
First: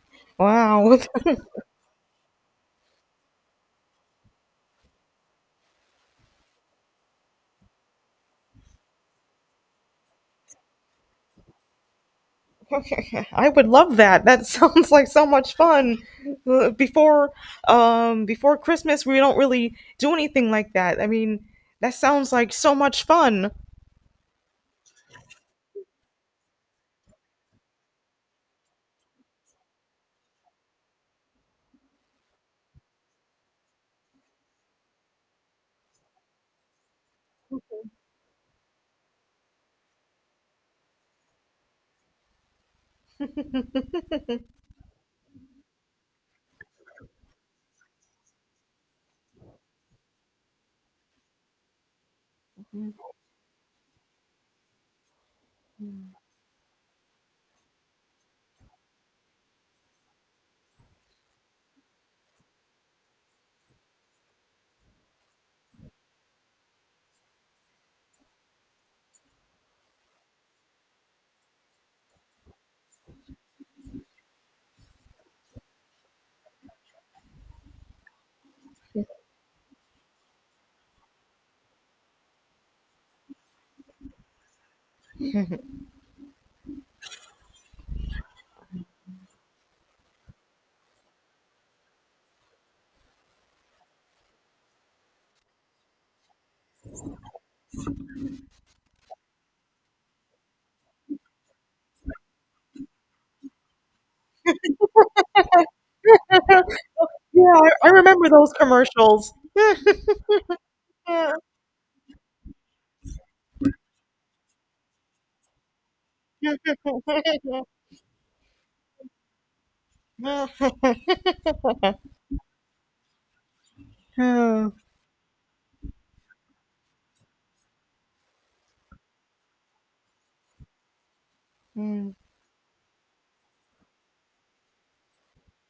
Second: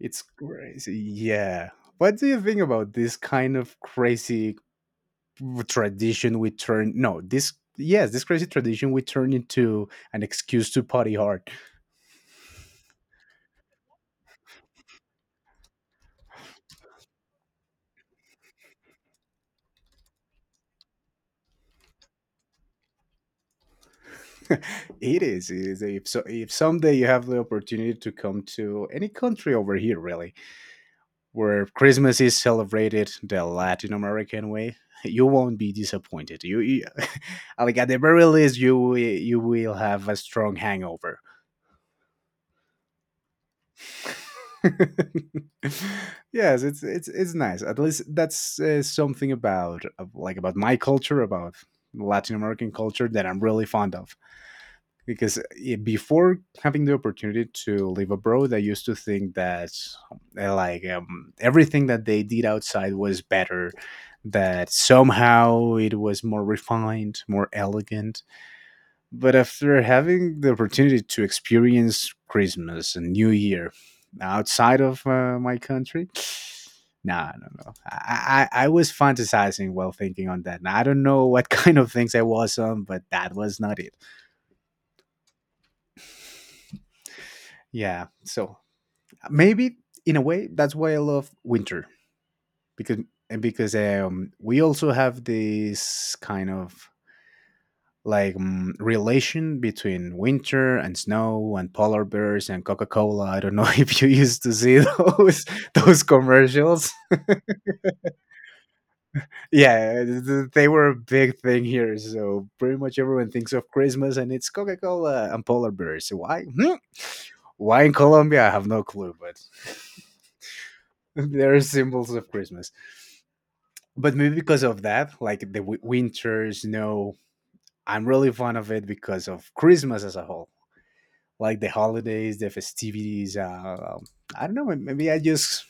It's crazy. Wow. [laughs] Yeah. What do you think about this kind of crazy tradition we turn, no, this, yes, this crazy tradition we turn into an excuse to party hard? [laughs] I would love that. That [laughs] sounds like so much fun. Uh, Before before Christmas, we don't really do anything like that. I mean, that sounds like so much fun. [laughs] It is. It is, if, so, if someday you have the opportunity to come to any country over here, really, where Christmas is celebrated the Latin American way, you won't be disappointed. You [laughs] like, at the very least you will have a strong hangover. [laughs] Yes, it's nice. At least that's, something about of- like about my culture, about Latin American culture that I'm really fond of. Because, before having the opportunity to live abroad, I used to think that, everything that they did outside was better, that somehow it was more refined, more elegant. But after having the opportunity to experience Christmas and New Year outside of, my country, nah, no, no. I was fantasizing while thinking on that. I don't know what [laughs] kind of things I was on, but that was not it. Yeah. So maybe in a way, that's why I love winter because, and because we also have this kind of, like, relation between winter and snow and polar bears and Coca-Cola. I don't know [laughs] if you used to see those [laughs] those commercials. Yeah, I remember those [laughs] commercials. Yeah, they were a Yeah. big thing here, so pretty much everyone thinks of Christmas and it's Coca-Cola and polar bears. Why? Hmm? [laughs] Why in Colombia I have no clue, but [laughs] they're symbols of Christmas. But maybe because Oh. of that, like the winter snow, I'm really fond of it because of Christmas as a whole, like the Mm. holidays, the festivities. I don't know. Maybe I just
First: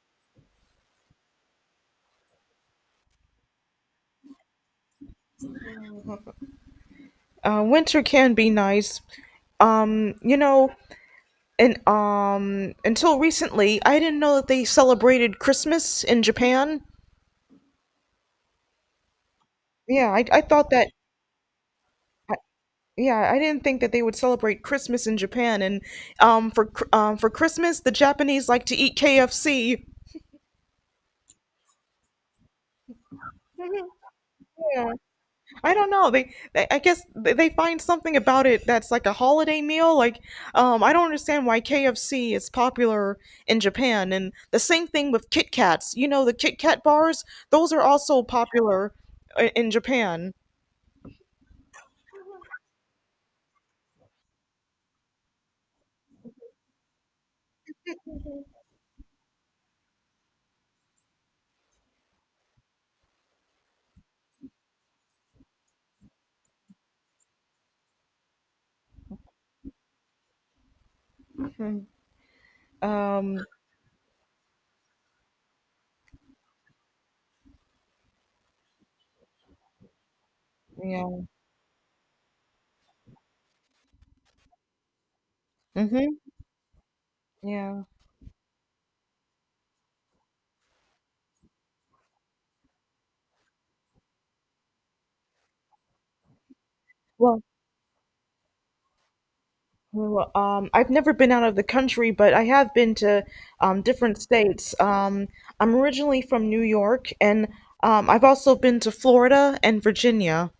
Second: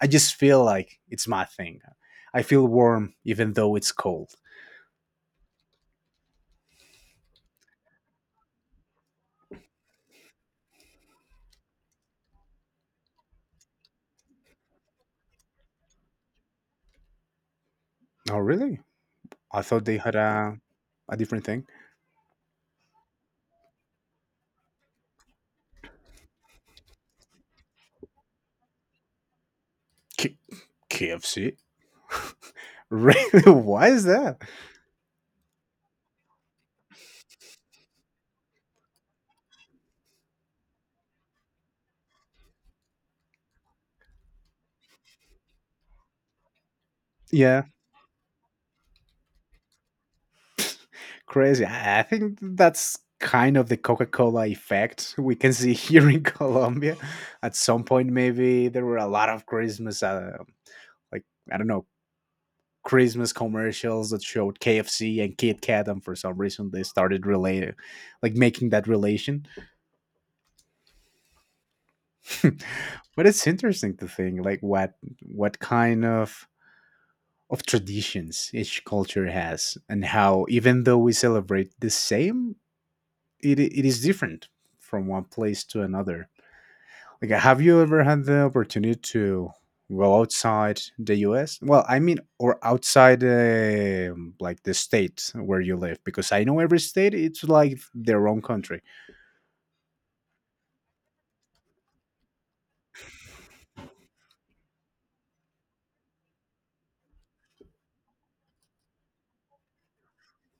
I just feel like it's my thing. I feel warm even though it's cold. Winter can be nice. Um, you know, and until recently, I didn't know that they celebrated Christmas in Japan. Oh, really? I thought they Yeah, had I a thought that. a different thing. Yeah, I didn't think that they would celebrate Christmas in Japan. And for for Christmas, the Japanese like to eat KFC. K- KFC. [laughs] Really? Why [laughs] is that? Yeah, I don't know. They, I guess they find something about it that's like a holiday meal. Like, I don't understand why KFC is popular in Japan. And the same thing with Kit Kats. You know, the Kit Kat bars, Yeah, those are also popular in Japan. crazy. I think that's kind of the Coca Cola effect we can see here in [laughs] Colombia. At some point, maybe there were a lot of Christmas, like, I don't know, Christmas commercials that showed KFC and Kit Kat, and for some reason they started relating, like making that relation. Mhm. [laughs] But it's Um, interesting to think like what kind of traditions each culture has, and how even though we yeah. celebrate the same, it is different from one place to Mm-hmm. another. Like, have you Yeah. ever had the opportunity to go outside the US? Well, I mean, or outside, like, the state where you live, because I know every state Well, it's like their own country. I've never been out of the country, but I have been to different states. I'm originally from New York, and I've also been to Florida and Virginia.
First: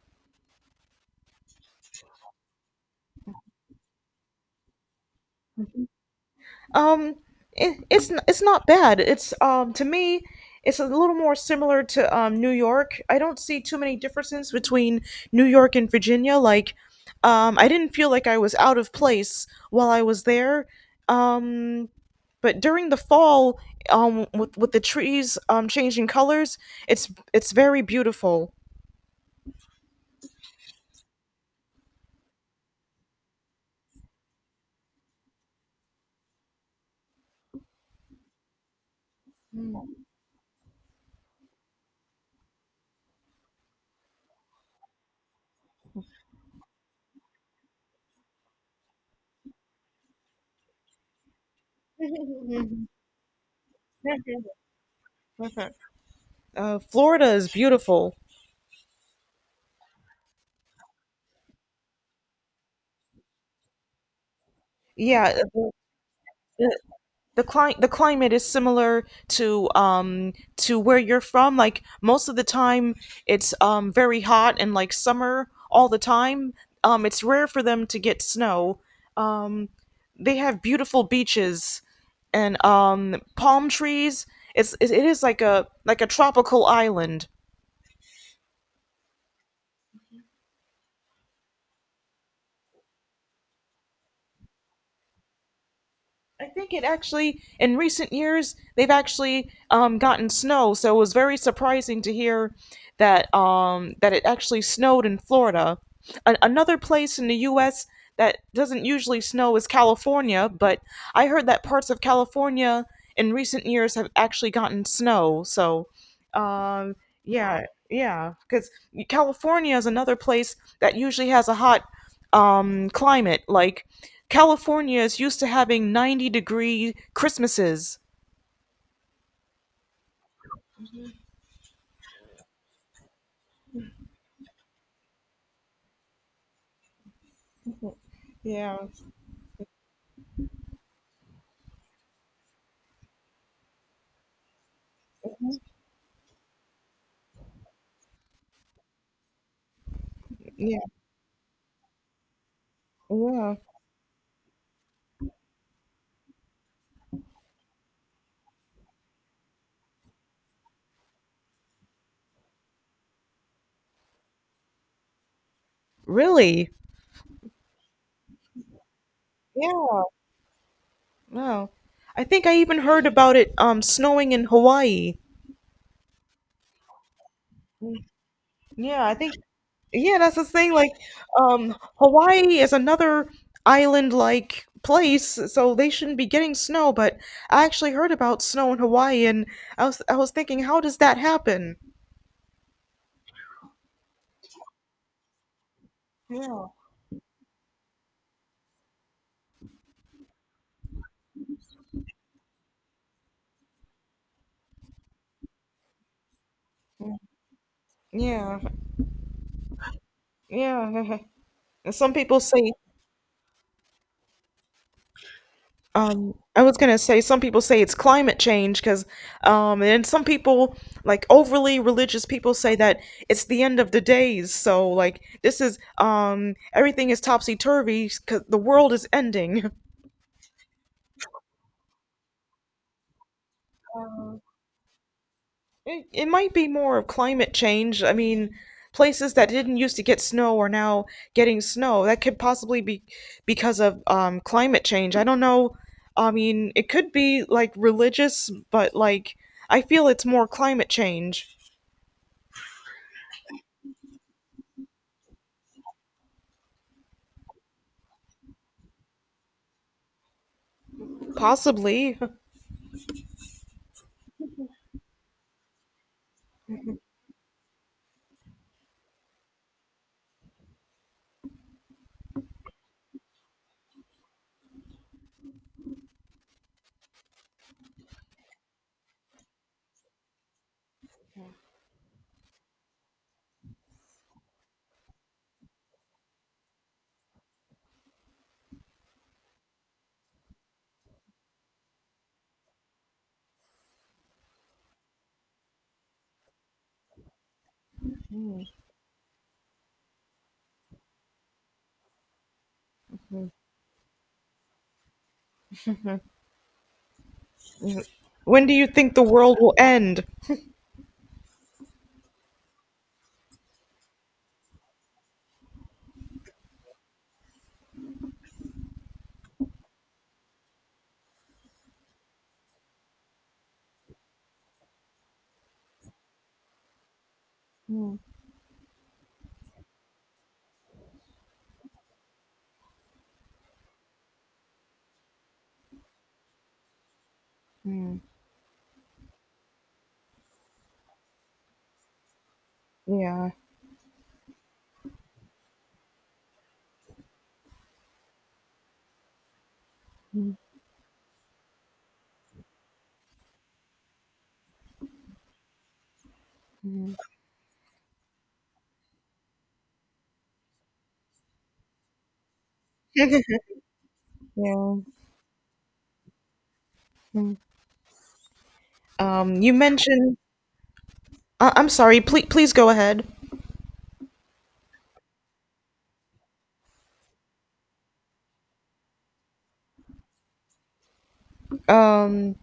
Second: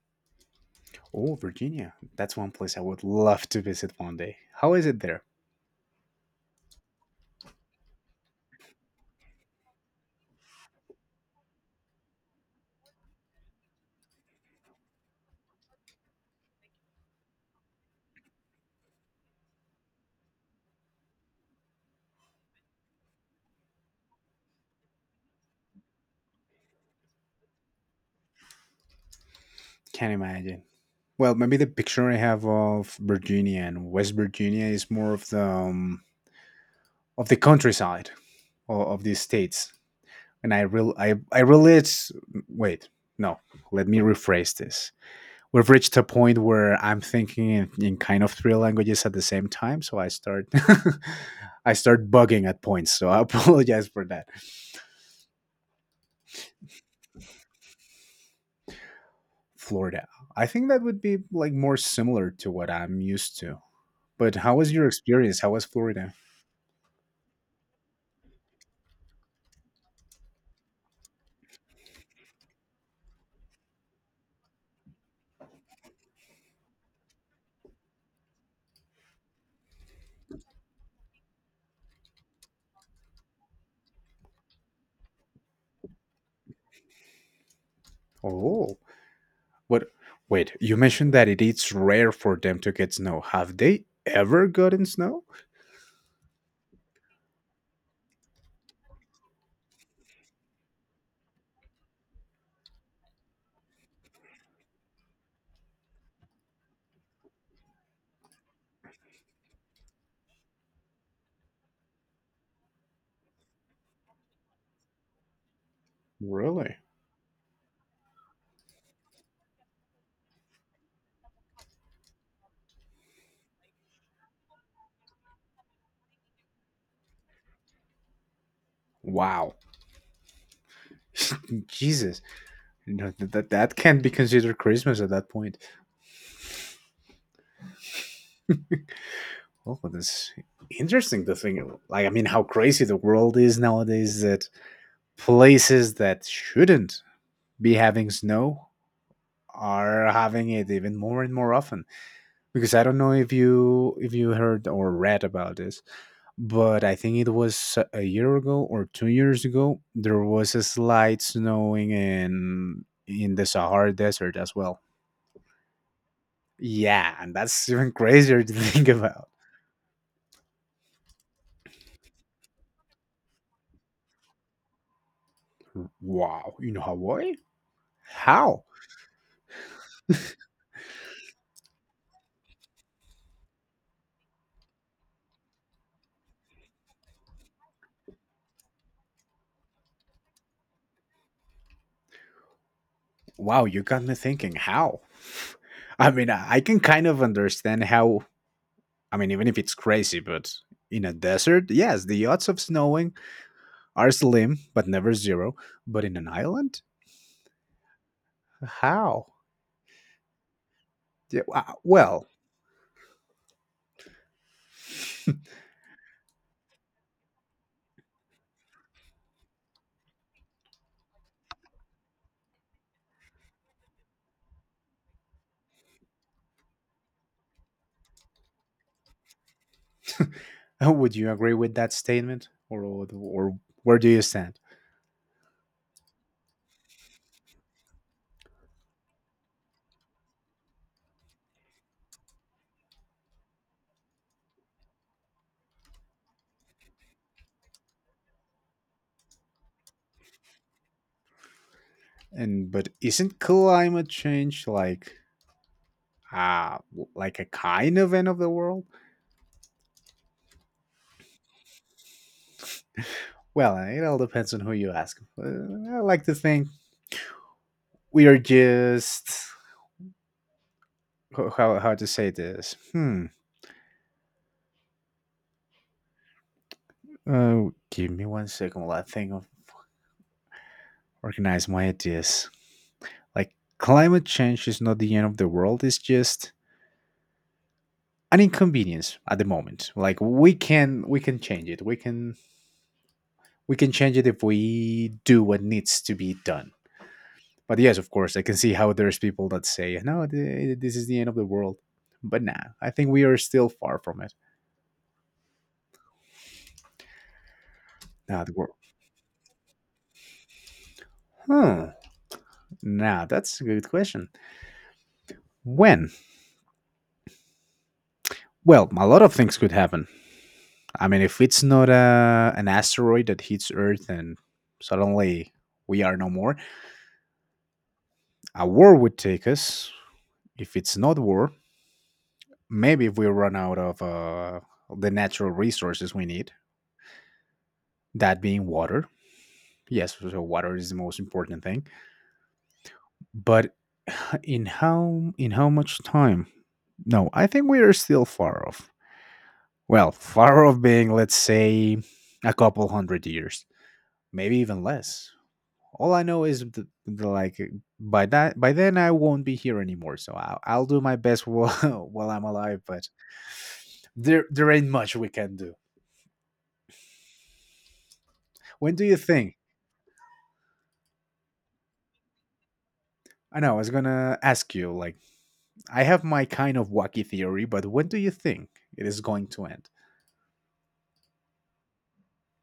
Oh, Virginia, that's one place I would love to visit one day. How is it there? Um, it's not bad. It's, to me, it's a little more similar to New York. I don't see too many differences between New York and Virginia. Like, I didn't feel like I was out of place while I was there. Um, but during the fall, with the trees changing colors, it's very beautiful. Can't imagine. Well, maybe the picture I have of Virginia and West Virginia is more of the countryside of these states, and I real I relate. Wait, no, let me rephrase this. We've reached a point where I'm thinking in kind of three languages at the same time. So I start [laughs] I start bugging at [laughs] points. So I [laughs] apologize for that. Florida is beautiful. Florida. I think that would be like more similar to what I'm used to. But how was your Yeah, experience? How was Florida? uh, the the climate is similar to, to where you're from. Like, most of the time it's very hot and like summer all the time. It's rare for them to get snow. um they have beautiful beaches and palm trees. It is like a tropical island. Oh, what? Wait, you mentioned that it is rare for them to get snow. Have they ever gotten snow? I think it actually, in recent years, they've actually gotten snow. So it was very surprising to hear that, that it actually snowed in Florida. Another place in the U.S. that doesn't usually snow is California, but I heard that parts of California in recent years have actually gotten snow. So, Really? um, yeah, yeah, because California is another place that usually has a hot, climate, like California is used to having 90-degree Christmases. Wow. [laughs] Jesus. No, that can't be considered Christmas at that point. Yeah, Oh, that's interesting to think. Like, I mean, how crazy the world is nowadays, that places that shouldn't be having snow are having it yeah, even more and more often. Because I don't know if yeah. you if you heard or read about this, but I think it was a year ago or 2 years ago there was a slight snowing in the Sahara Desert as well. Really? Yeah, and that's even [laughs] crazier to think about. Yeah. No, I think I even heard about it snowing in Hawaii. Wow, in Hawaii? Mm, How? yeah. I think. Yeah, that's the thing. Like, Hawaii is another island-like place, so they shouldn't be getting snow. But I actually heard about snow in Hawaii, and I was thinking, how does that happen? Wow, you got me thinking. How? [laughs] I mean, I Yeah, can kind of understand how. I mean, even if it's crazy, but in a desert, yes, the odds of snowing are slim, but never zero. But in an island, yeah, how? yeah. Yeah, wa- [laughs] And some Well, people say, I was gonna say, some people say it's climate change because, and some people, like overly religious people, say that it's the end of the days. So like this is, everything is topsy turvy because the world is ending. [laughs] would you agree with that statement, or where do you [laughs] stand? It might be more of climate change. I mean, places that didn't used to get snow are now getting snow. That could possibly be because of, climate change. I don't know. I mean, it could be like religious, but like, I feel it's more climate change. And but isn't climate change like, like a kind of end of the world? Possibly. Well, it all depends on who you ask. I like to think we are just. How to say this? Hmm. Oh, give me one second while I think of organize my ideas. Like, climate change is not the end of the world. It's just an inconvenience at the moment. Like, we can change it. We can change it if we do what needs to be done. But yes, of course, I can see how there's people that say, "No, this is the end of the world." But nah, I think we are still far from it. Nah, the When world. do you think the world will end? Hmm. Nah, that's a good question. When? Well, a lot of things could happen. I mean, if it's not an asteroid that hits Earth and suddenly we are no more, a war would take us. If it's not war, maybe if we run out of, the natural resources we need, that being water. Yes, so water is the most important thing. Yeah. But [sighs] in how much time? No, I think we are still far off. Well, far off being, let's say, a couple hundred years, maybe even less. All I know is the, like by then I won't be here anymore. So I'll do my best while, [laughs] while I'm alive, but [laughs] there ain't much we can do. When do you think? You mentioned. I'm sorry. Please, please go ahead. I know I was gonna ask you. Like, I have my kind of wacky theory, but when do you think it is going to end? Um,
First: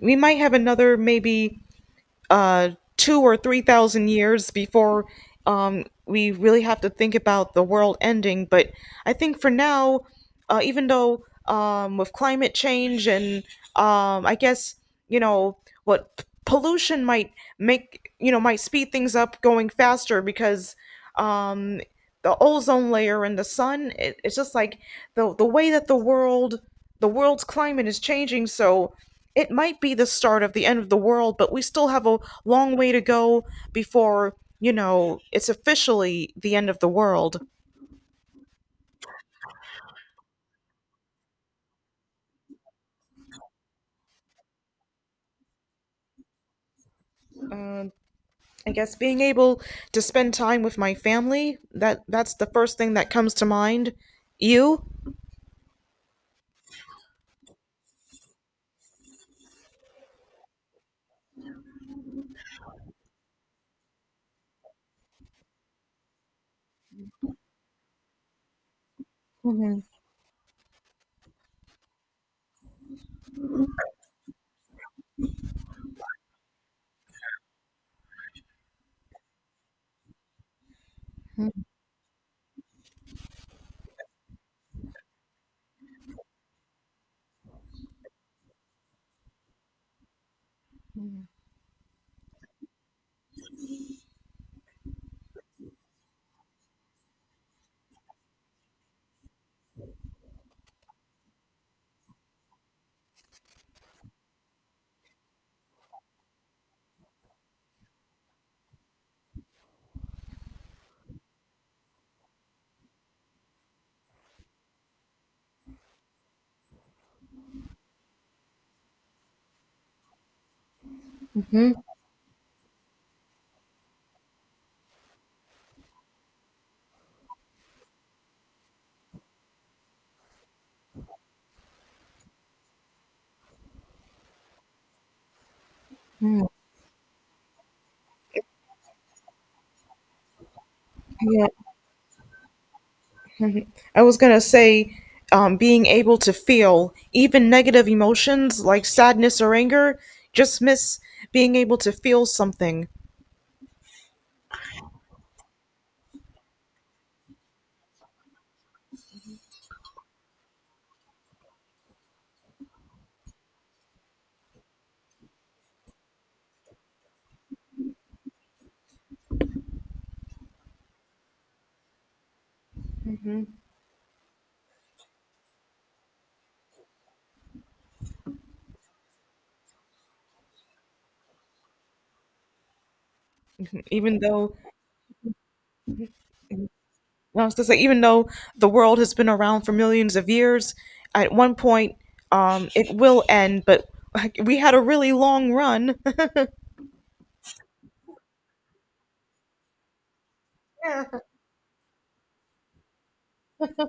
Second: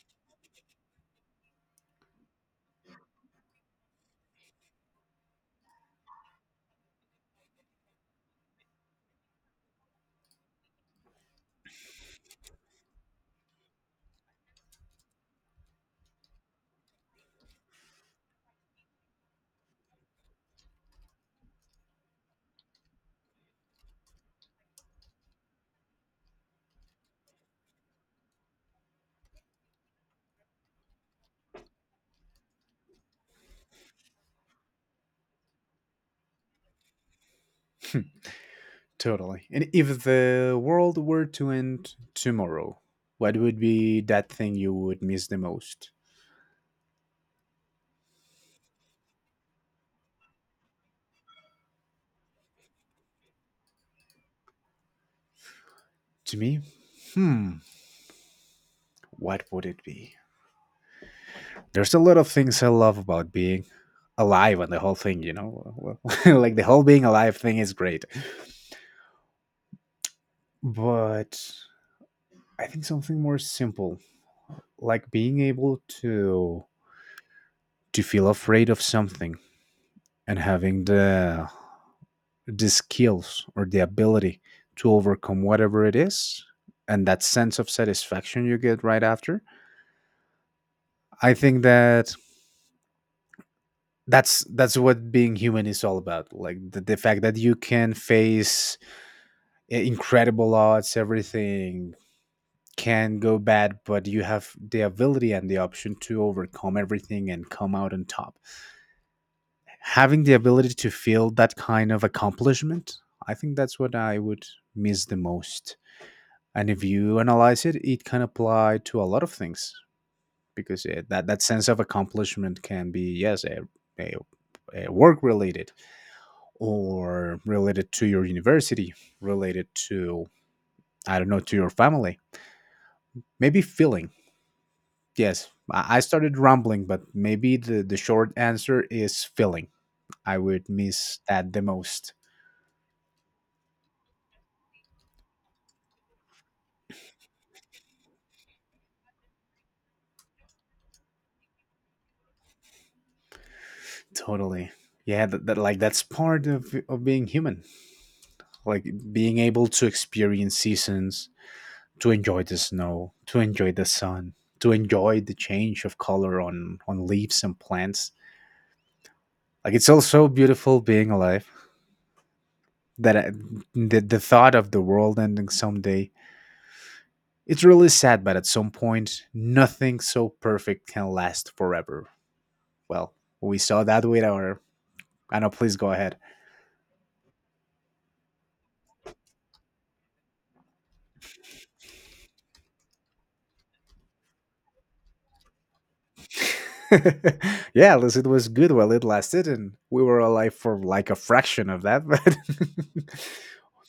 we might have another maybe, uh, two or three thousand years before, we really have to think about the world ending. But I think for now, even though, with climate change and, I guess, you know, what pollution might make, you know, might speed things up going faster, because, um, the ozone layer and the sun, it's just like the way that the world's climate is changing. So it might be the start of the end of the world, but we still have a long way to go before, it's officially the end of the world. [laughs] Totally. And if the world were to end tomorrow, what would be that thing you would miss the most? um, I guess being able to spend time with my family, that that's the first thing that comes to mind. You? To me, hmm, what would it be? There's a lot of things I love about being alive and the whole thing, you know? [laughs] Like, the whole being alive thing is great. But I think something more simple, like being able to feel afraid of something and having the skills or the ability to overcome whatever it is and that sense of satisfaction you get right after. I think that that's what being human is all about. Like the fact that you can face incredible odds, everything can go bad, but you have the ability and the option to overcome everything and come out on top. Having the ability to feel that kind of accomplishment, I think that's what I would miss the most. And if you analyze it, it can apply to a lot of things because, that sense Hmm? of accomplishment can be, yes, a, a work related, or related to your university, related to, I don't know, to your family, maybe feeling. Yes, I started rambling, but maybe the short answer is filling. I would miss Yeah. that the most. Mhm. I was gonna say, being able to feel even negative emotions, like sadness or anger, just miss being able to feel something. Totally. Yeah, that's part of being human. Like being able to experience seasons, to enjoy the snow, to enjoy the sun, to enjoy the change of color on leaves and plants. Like, it's also beautiful being alive. That I, the thought of the world ending someday, it's really sad, but at some point, nothing so perfect can last forever. Well, we saw that Even with though, our. I know, please go ahead. I was gonna say, even though the world has been around for millions of years, at one point, it will end. But like, we had a really long run. [laughs] Yeah, at least it was good while it lasted, and we were alive for like a [laughs] fraction of that, but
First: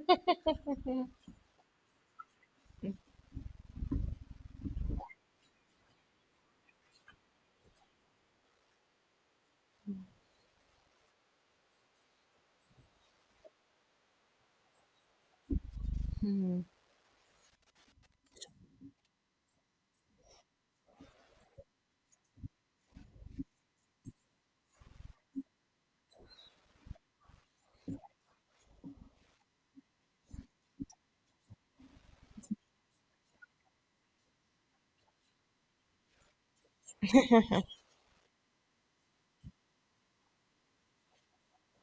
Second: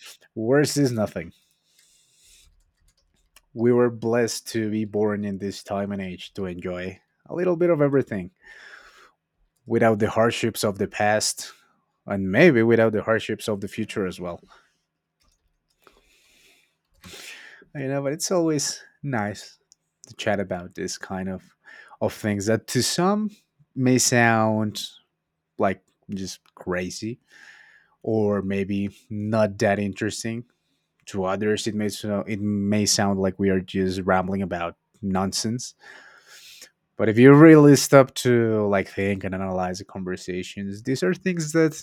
[laughs] worse is nothing. We were blessed to be born in this time and age to enjoy a little bit of everything without the hardships of the past, and maybe without the hardships of the future as well. You know, but it's always nice to chat about this kind of things, that to some may sound like just crazy or maybe not that interesting, to others it may sound like we are just rambling about nonsense. But if you really stop to like think and analyze the conversations, these are things that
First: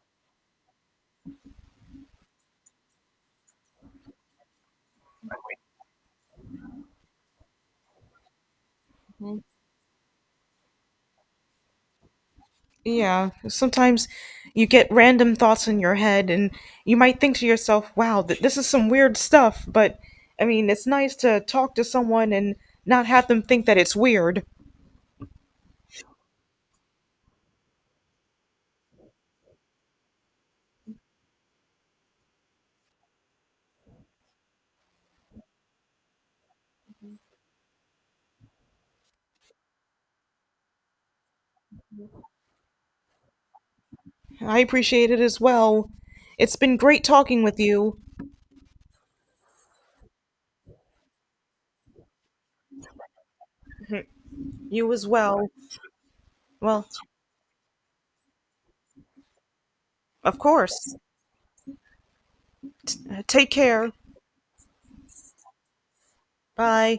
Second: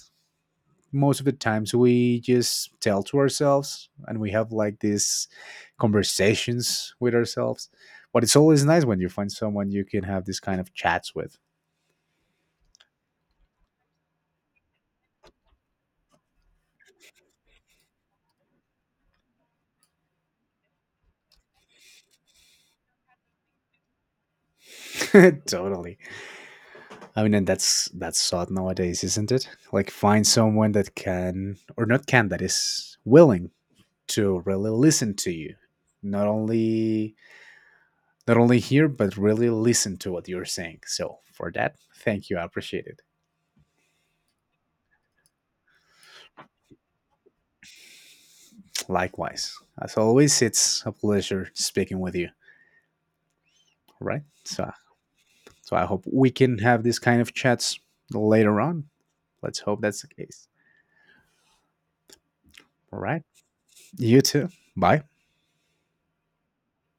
most of the times we just tell to ourselves, and we have like these conversations with ourselves, but it's always nice when you find someone you can have this kind of chats with. Yeah, sometimes you get random thoughts in your head, and you might think to yourself, wow, this is some weird stuff, but I mean, it's nice to talk to someone and not have them think that it's weird. [laughs] Totally. I mean, and that's sought nowadays, isn't it? Like, find someone that can, or not, can, that is willing to really listen to you, not only not only hear but really listen to what you're saying. So for that, thank you, I appreciate it. I appreciate it as well. It's been great talking with you. Likewise. As always, it's a pleasure speaking with you. All right? So, You as well. I hope we can have Well, this kind of chats later on. Let's hope that's the of case. course. All right. Take care. You too. Bye. Bye.